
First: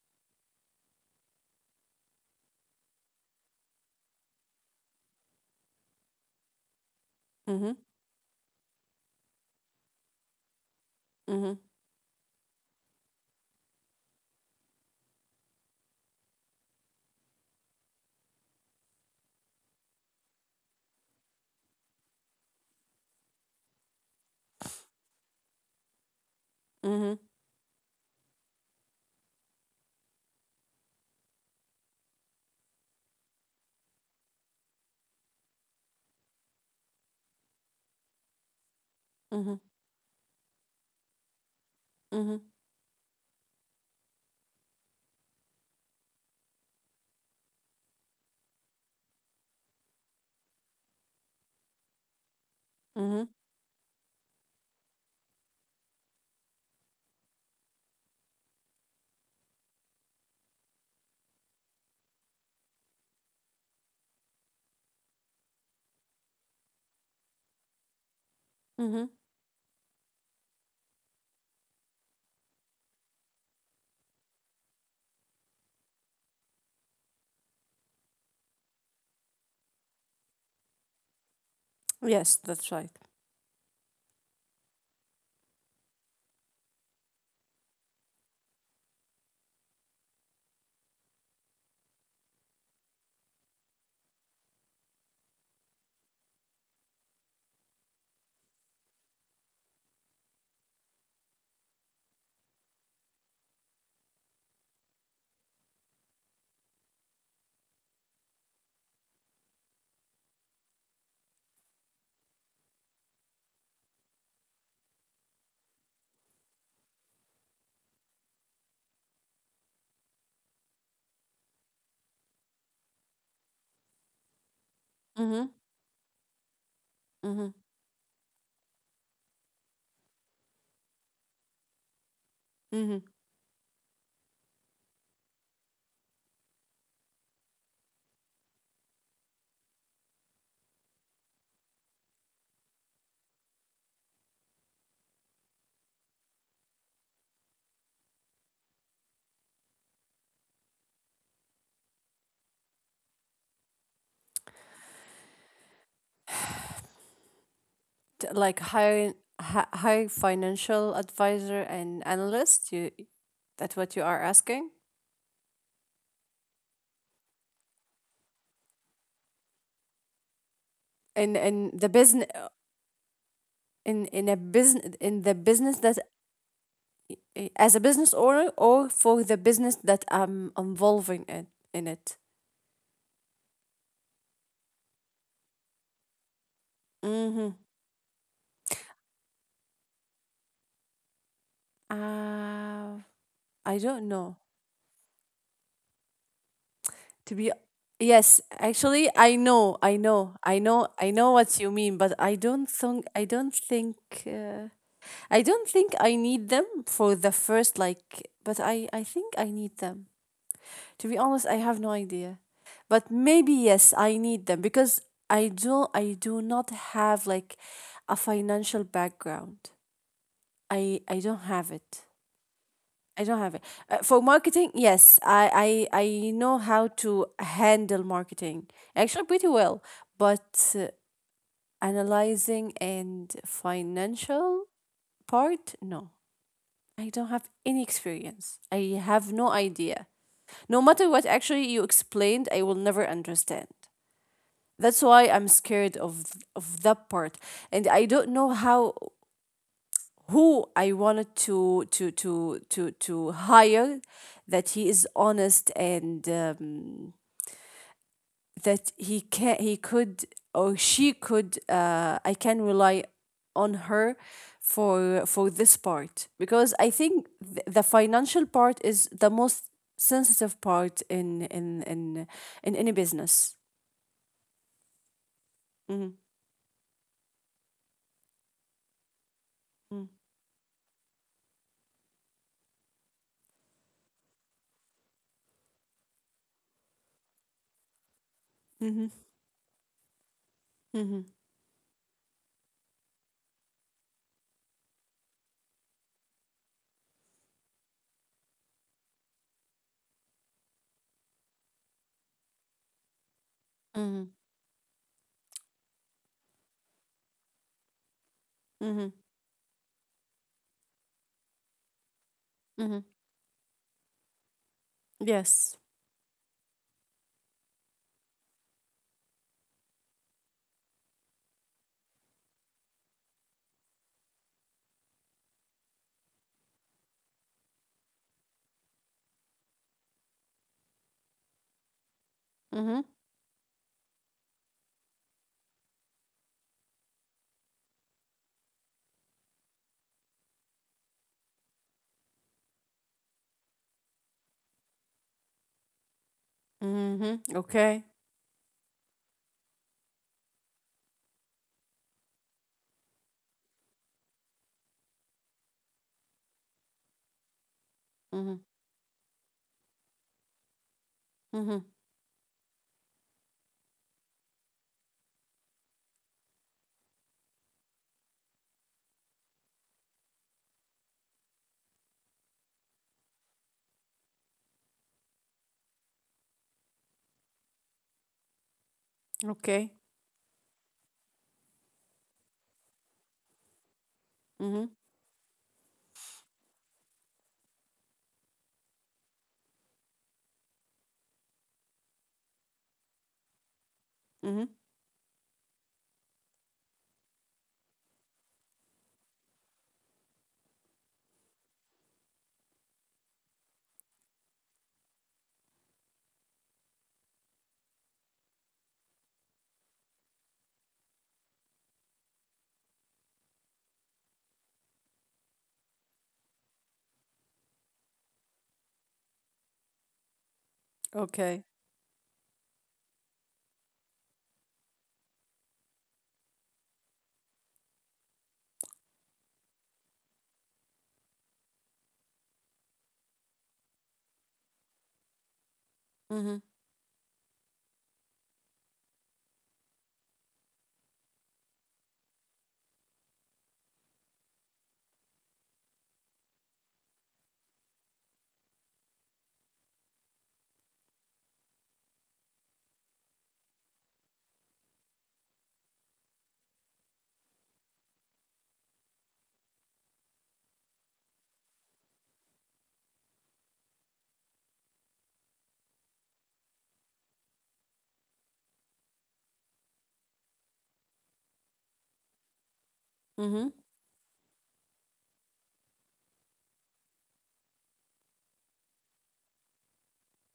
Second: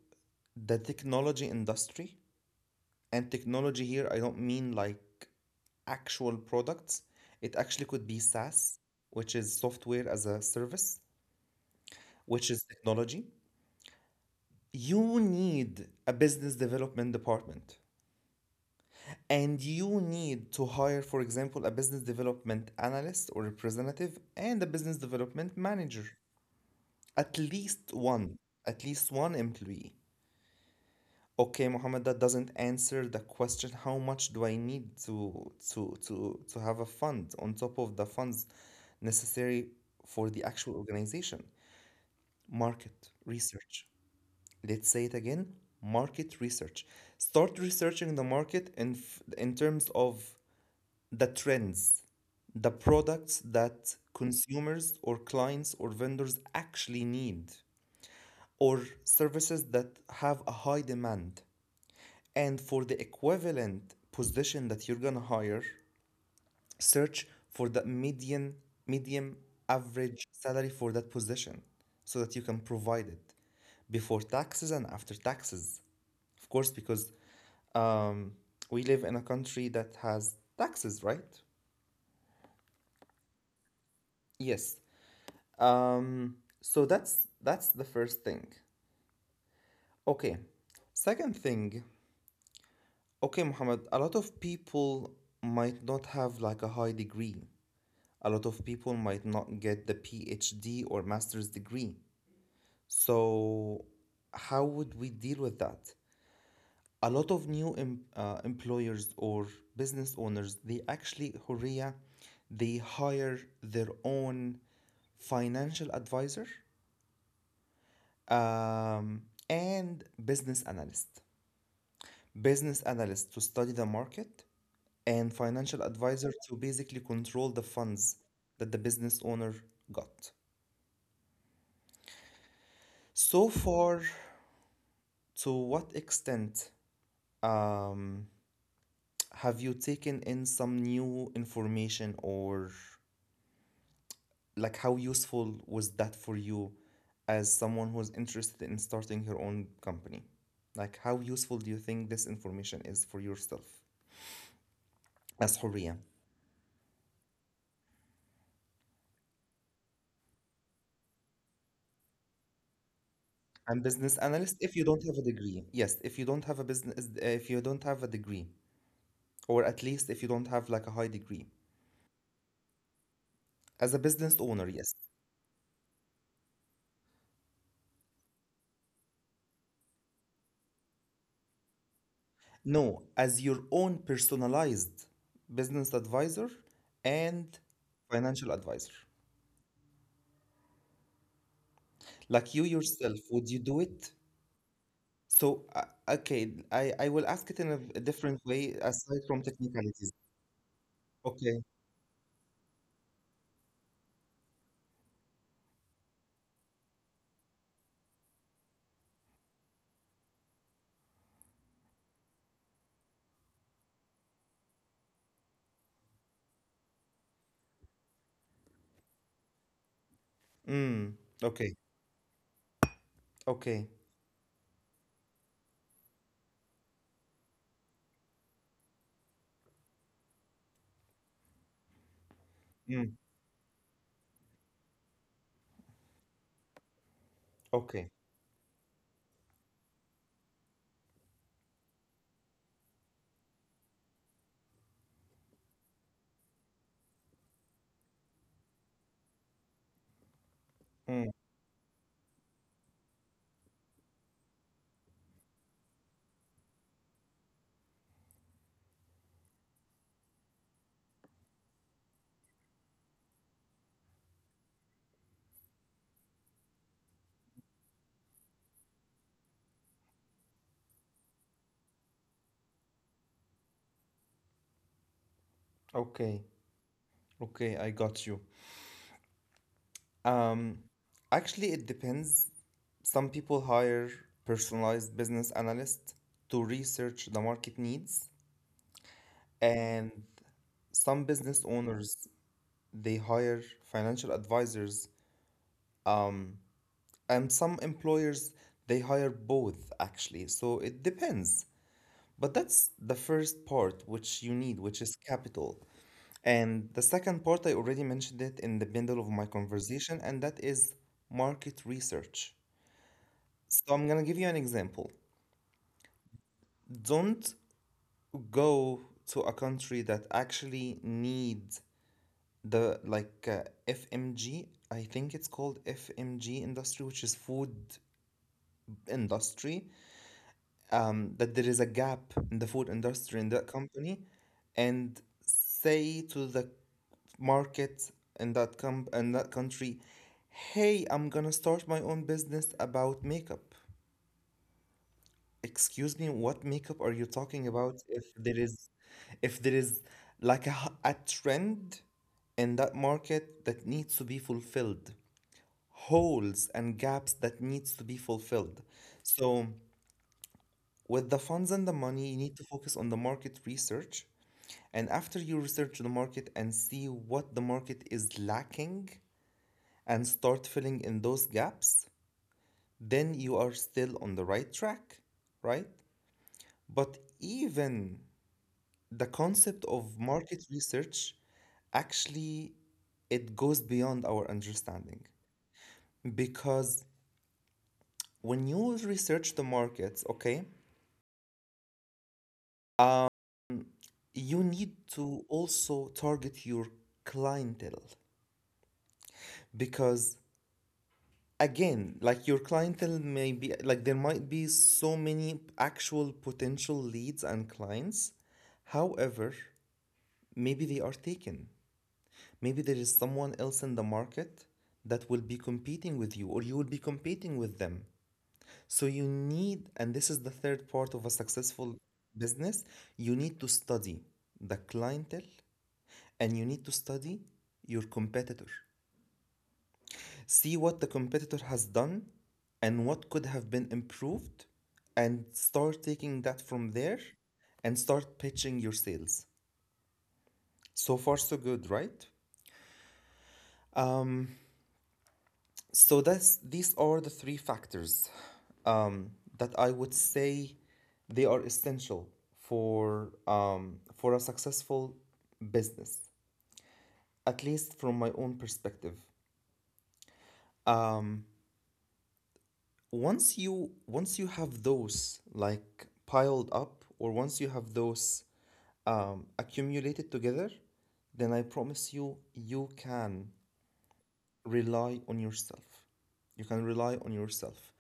the technology industry, and technology here, I don't mean like actual products, it actually Mhm. could be SaaS, which is software as a service, Mhm. which is technology, you need a business development department. And you need to hire, for example, a business development analyst or representative and a business development manager. Mhm. At least one, at least one employee. Okay, Mohammed, that doesn't answer the question, how much do I need to have a fund on top of the funds Mhm. necessary for the actual organization? Mhm. Market research. Let's say it again. Market research. Start researching the market in in terms of the trends, the Mhm. products that consumers or clients or vendors actually need, or services that have a high demand, and for the equivalent position that you're going to hire, search Mhm. for the median medium average salary for that position so that you can provide it before taxes and after taxes, of course, because Um, we live in a country that has taxes, right? Yes, that's right. Yes. Um, so that's the first thing. Okay. Second thing, okay, Muhammad, a lot of people might not have like a high degree. A lot of people might not get the PhD or master's degree. So how would we deal with that? A lot of new employers or business owners, they actually, Horia, they hire their own financial advisor, um, and business analyst to study the Mhm. market, and financial Mhm. advisor to basically control the funds that the business owner got Mhm. so far. To what extent, um, have you taken in some new information, or like how useful was that for you as someone who's interested in starting her own company? Like how useful do you think this information is for yourself as Horia? Like high, high financial advisor and analyst, you, that's what you are asking? And business analyst if you don't have a degree. Yes, if you don't have a business, if you don't have a degree, or at in least if you in the don't have business, like a high degree. In a business in the As a business business that, owner, yes. as a business owner or for the business that I'm involving in it. No, as your own personalized business Mm-hmm. advisor and financial advisor. uh, I Like you don't know. yourself, would you do it? So, To be, okay, I, yes, I will ask it in actually a I different know, I way know aside I from know I know technicalities. what you mean, but I don't Okay. think, uh, I don't think I need them for the first, like, but I think I need them. To be honest, I have no idea. But maybe yes, I need them because I do not have like a financial background. I don't have it. Mm, okay. I don't have it. For marketing, yes, Okay. I know how to handle marketing actually pretty well, but analyzing and Mm, financial part, no. I don't have any experience. I have okay. no idea. No matter what actually you explained, I will never understand. That's why I'm scared of that part. And I don't know how, who I wanted to to to Mm, to to hire, that he is honest and, that he can he could, or she could, I can rely on her for this part, because I think, the financial part is the most sensitive part in in any business. Mm-hmm. okay. Okay. I got you. Um, Actually, it depends. Some people hire personalized business analysts to research the Mm-hmm. market needs, Mm-hmm. and some business owners they hire financial advisors. Um, and some employers they hire both actually. So it depends. Mm-hmm. But Mm-hmm. that's the first part which you need, which is capital. And the Mm-hmm. second part, I already mentioned it in the bundle of my conversation, and that is Mm-hmm. market research. Yes. So I'm gonna give you an example. Don't go to a country that actually needs the FMG. I think it's called FMG industry, which is food industry, Mm-hmm. That there is a gap in the food industry in that company, and say to the market in that in that country, hey, I'm gonna start my own business about makeup. Mm-hmm. Okay. Excuse me, what makeup are you talking about? If there is like a trend in that market that needs to be fulfilled, Mm-hmm. holes and gaps that needs to be fulfilled. Mm-hmm. So with the funds and the money, you need to focus on the market research. And after you research the market and see what the market is lacking and start filling in those gaps, then you are still on the right track, right? But Okay. even the concept of market research actually, Mm-hmm. it goes beyond our understanding, because when you research the markets, okay, Mm-hmm. um, you need to also target your clientele. Because again, like, your clientele may be like, there might be so many actual potential leads and clients. However, maybe they are taken. Maybe there is someone else in the market that will be competing with you or you will be competing with them. So Okay. you need, and this is the third part of a successful business, you need to study the clientele and you need to study your competitor, see what the competitor has done and what could have been Mm-hmm. improved and start taking that from there and start pitching your sales. So far, so good, right? So that's these are the three factors um, that I would say they are essential for a successful business, at least from my own perspective. Um, once you have those like piled up, or once you have those accumulated together, Mm-hmm. then I promise you, you can rely on yourself. You can rely on yourself.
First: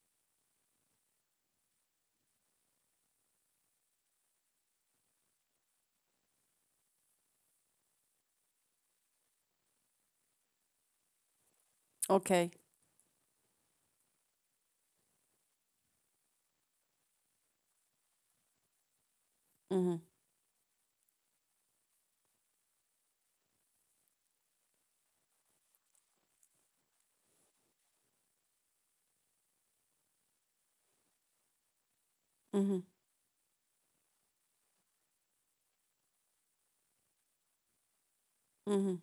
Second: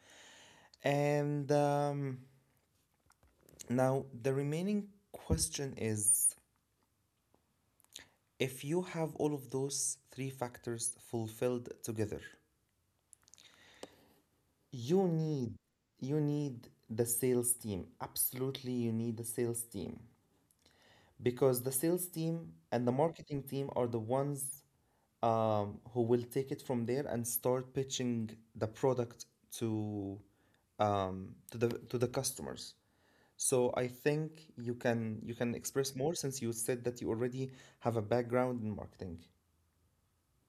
And now the remaining question is, if you have all of those three factors fulfilled together, Okay. you need, you need the sales team. Absolutely, you need the sales team, Mm-hmm. because the sales team and the marketing team are the ones, who will take it from there and start pitching the product to to the customers. So I Mm-hmm. think you can, you can express more, since you said that you already have a background in marketing. Mm-hmm.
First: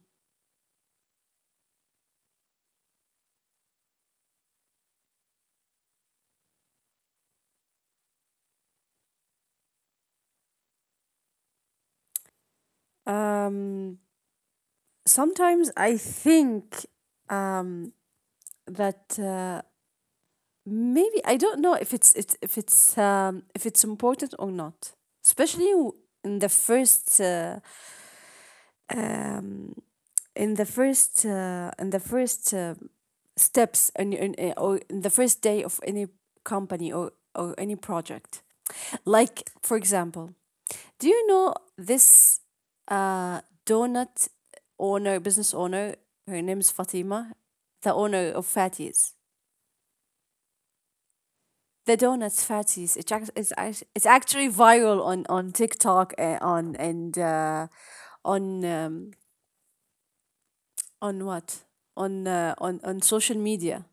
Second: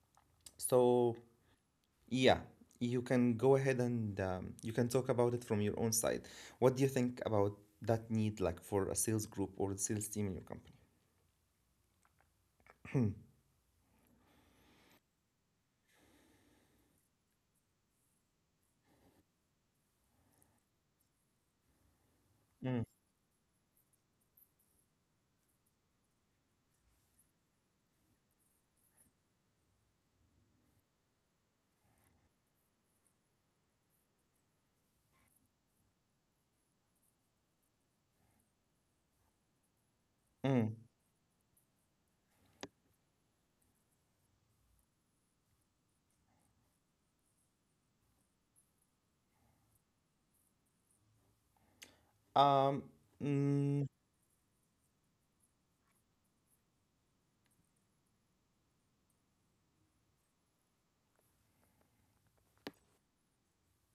So yeah, you can go ahead and you can talk about it from your own side. What do you think about that need, like, for a sales group or a sales team in your company? Um, Sometimes I think, um, that, maybe I don't know if it's it's if Mm. it's if it's important or not, especially, in the first, um, in the first, steps and in the first day of any company or any project. Like, for example, Mm. do you know this, donut owner, business owner? Her name is Fatima, the owner of Fatties. The donuts Um, Fatties. Mm, It's actually viral on TikTok and on, and, on um, on what on social media.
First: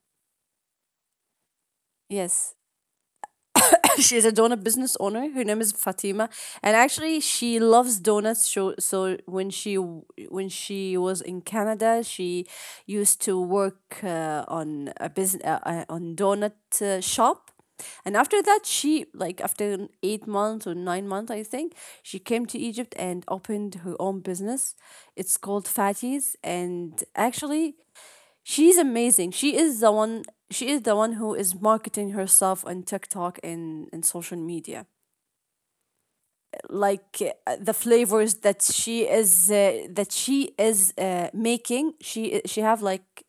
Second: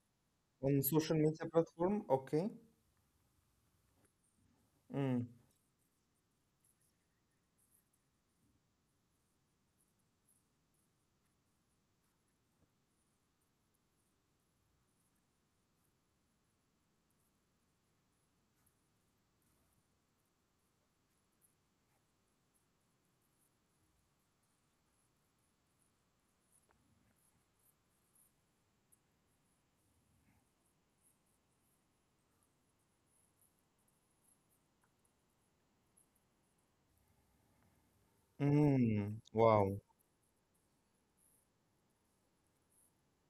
on social media platform, okay. Yes, she's a donut business Mm. owner. Her name is Fatima, and actually, she loves donuts. So, so when she was in Canada, she used to work, on a business on donut, shop. And after that, she like after 8 months or 9 months, I think, she came to Egypt and opened her own business. It's called Fatties, and actually, she's amazing. She is the one who is marketing herself on TikTok and social media. Like, the flavors that Mm, wow. She is, making, she have like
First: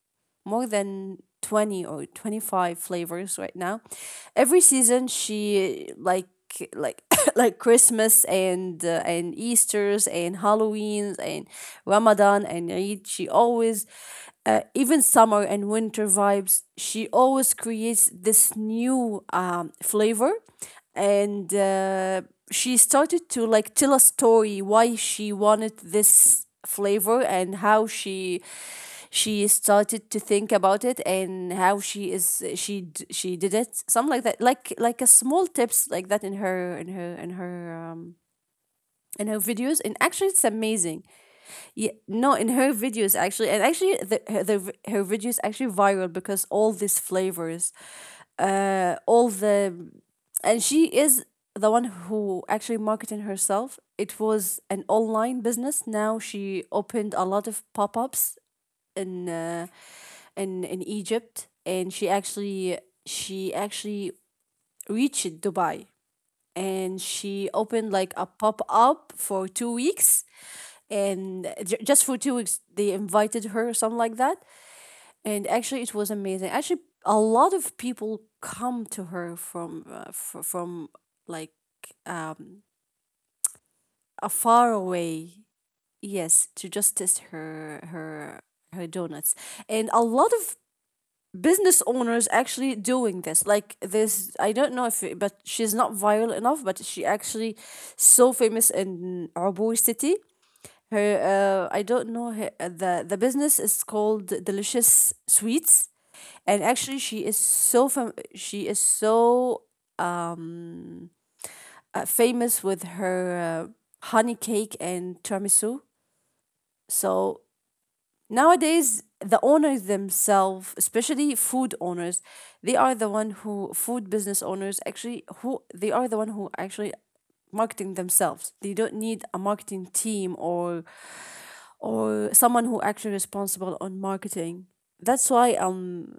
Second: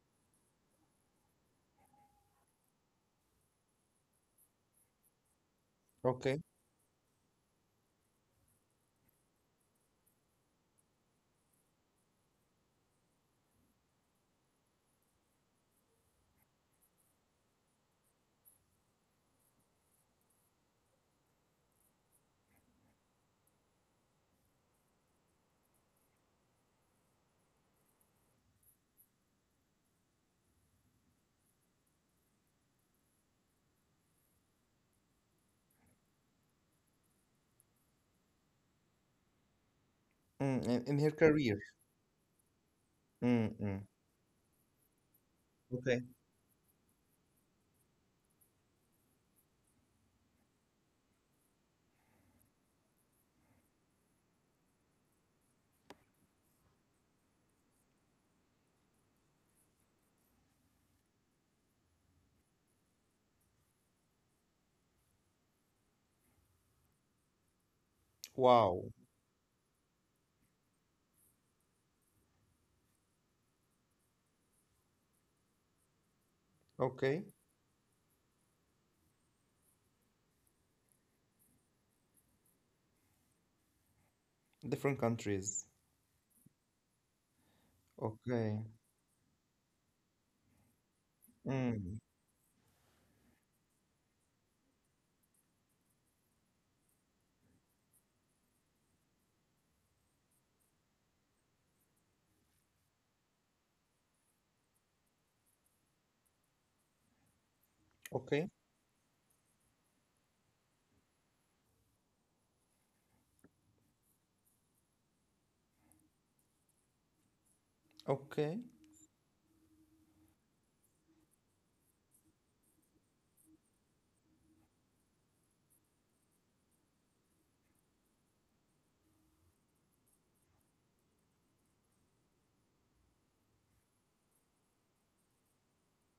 more than 20 or 25 flavors right now. Every season she like Okay. like like Christmas and, and Easter's and Halloween's and Ramadan and Eid, she always, even summer and winter vibes, she always creates this new, flavor. And, she started to, like, tell a story why she wanted this flavor, and how she started to think about it, and how she is, she did it, something like that, like a small tips like that in her in her, in her videos, and actually it's Mm, in amazing. her career. Yeah, no, in her videos actually, Mm, and mm. actually her videos actually Okay. viral because all these flavors, all the and she is the one who actually marketed herself. It was an online business. Now she opened a lot of pop-ups in, in Egypt, and she actually, she actually reached Dubai and she opened like a pop Wow. up for 2 weeks. And, just for 2 weeks they invited her, something like that. And actually it was amazing, actually a Okay. lot of people come to her from, from like, um a far Different away, countries. yes, to just test her, Okay. her donuts. And a lot of business Mm, owners actually doing this, like this, I don't know if it, but she's not viral enough, but she actually so famous in Abu city. Her, I don't know her, the business is called Delicious Sweets, and actually she is okay. she is so, um famous with her, honey cake and tiramisu. So Okay. nowadays, the owners themselves, especially food owners, they are the one who, food business owners actually, who, they are the one who actually marketing themselves. They don't need a marketing team or someone who actually responsible on marketing. That's why,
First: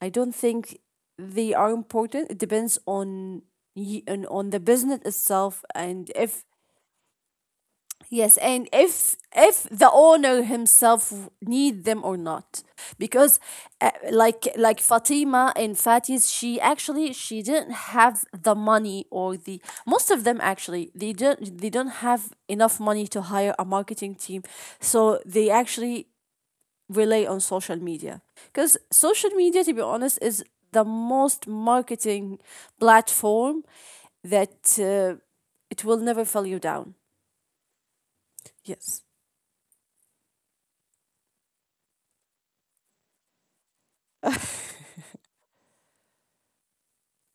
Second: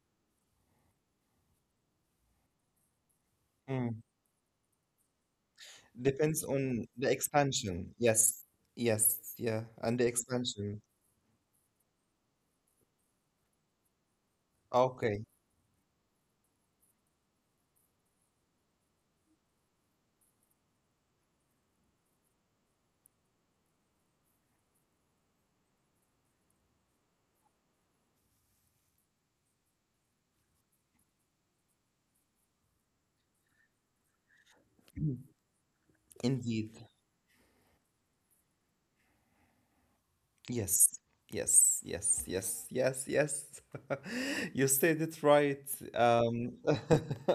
I don't think they are important. It depends on, Mm. On the business itself, and Depends if, on the expansion. yes, Yes. and if Yes. Yeah. if the And the owner expansion. himself need them or not, because, like Okay. Fatima and Fatis, she actually she didn't have the money, or the most of them actually they don't have enough money to hire a marketing team. So they actually rely on social media, because social media, to be honest, is the most marketing platform that, it will never fall you Indeed. down. Yes. Yes, yes, yes, yes, yes, yes. You said it right. Um,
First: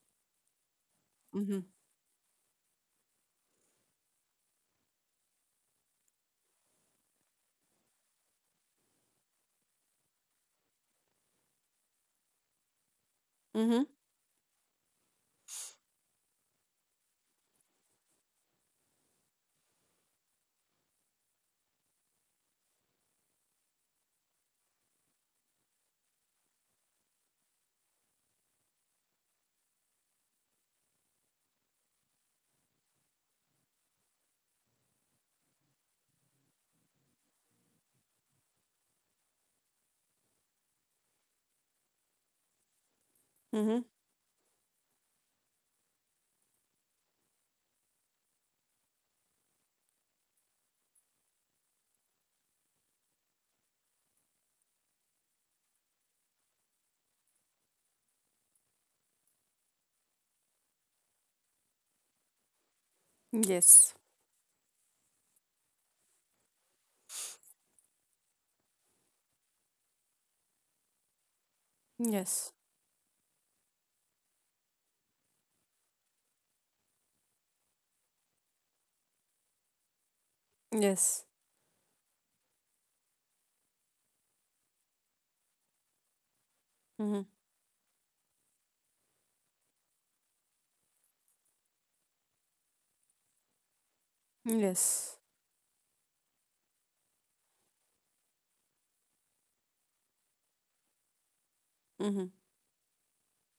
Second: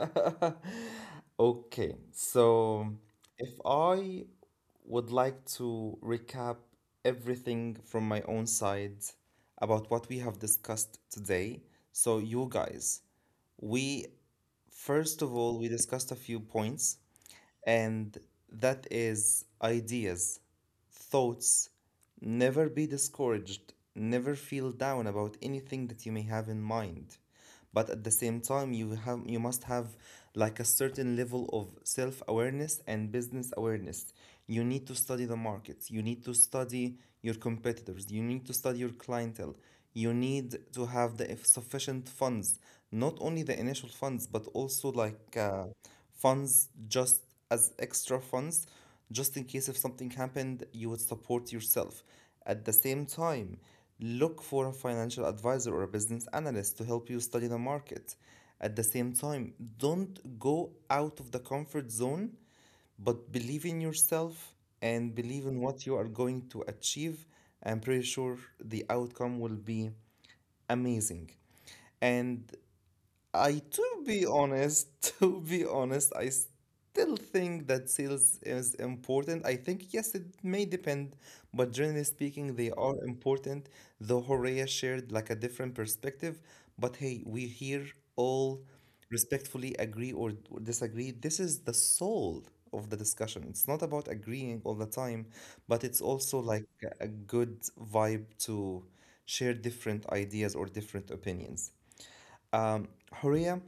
Mm-hmm. okay, so if I would like to recap everything from my own side about what we have discussed today, so you guys, Mhm. we, first of all, we discussed a few points, and that is ideas, thoughts. Never be discouraged, never feel down about anything that you may have in mind. But at the same time, you have, you must have like a certain level of self-awareness and business awareness. You need to study the markets, you need to study your competitors, you need to study your clientele. You need to have the sufficient funds, not only the Mhm. initial funds, but also like funds just as extra funds, just in case if something happened, you would support yourself. At the same time, look for a financial advisor or a business analyst to help you study the market. At the same time, don't go out of the comfort zone, but believe in Yes. yourself and believe in what you are going to achieve. I'm pretty sure the outcome will be amazing. Yes. And I, to be honest, to be honest, I still think that sales is important. I think, yes, it may depend, Yes. but generally speaking, they are important. Though Horea shared like a different perspective, but hey, Mhm. we here all respectfully agree or disagree. This is the soul of the discussion. It's not about agreeing all the Yes. time, but it's also like a good vibe to share different ideas or different opinions. Mhm. Um, Horea,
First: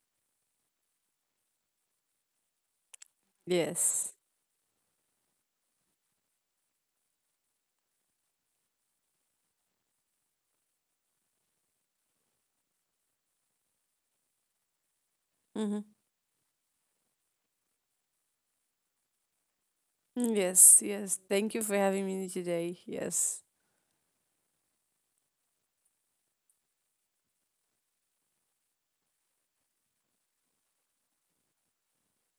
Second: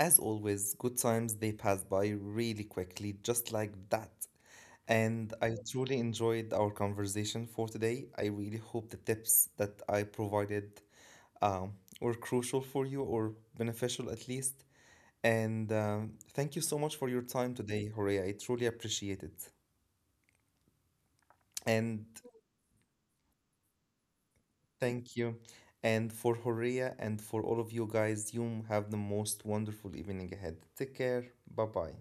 as always, good times, they pass by really quickly, just like Yes. that. And I truly enjoyed our conversation for today. I really hope the tips that I provided um, were crucial for you or beneficial at least. And Mhm. Thank you so much for your time today, Horea. I truly appreciate it. Yes. Yes. Thank you for having And me today. Yes. thank you. And for Horea and for all of you guys, you have the most wonderful evening ahead. Take care. Bye bye.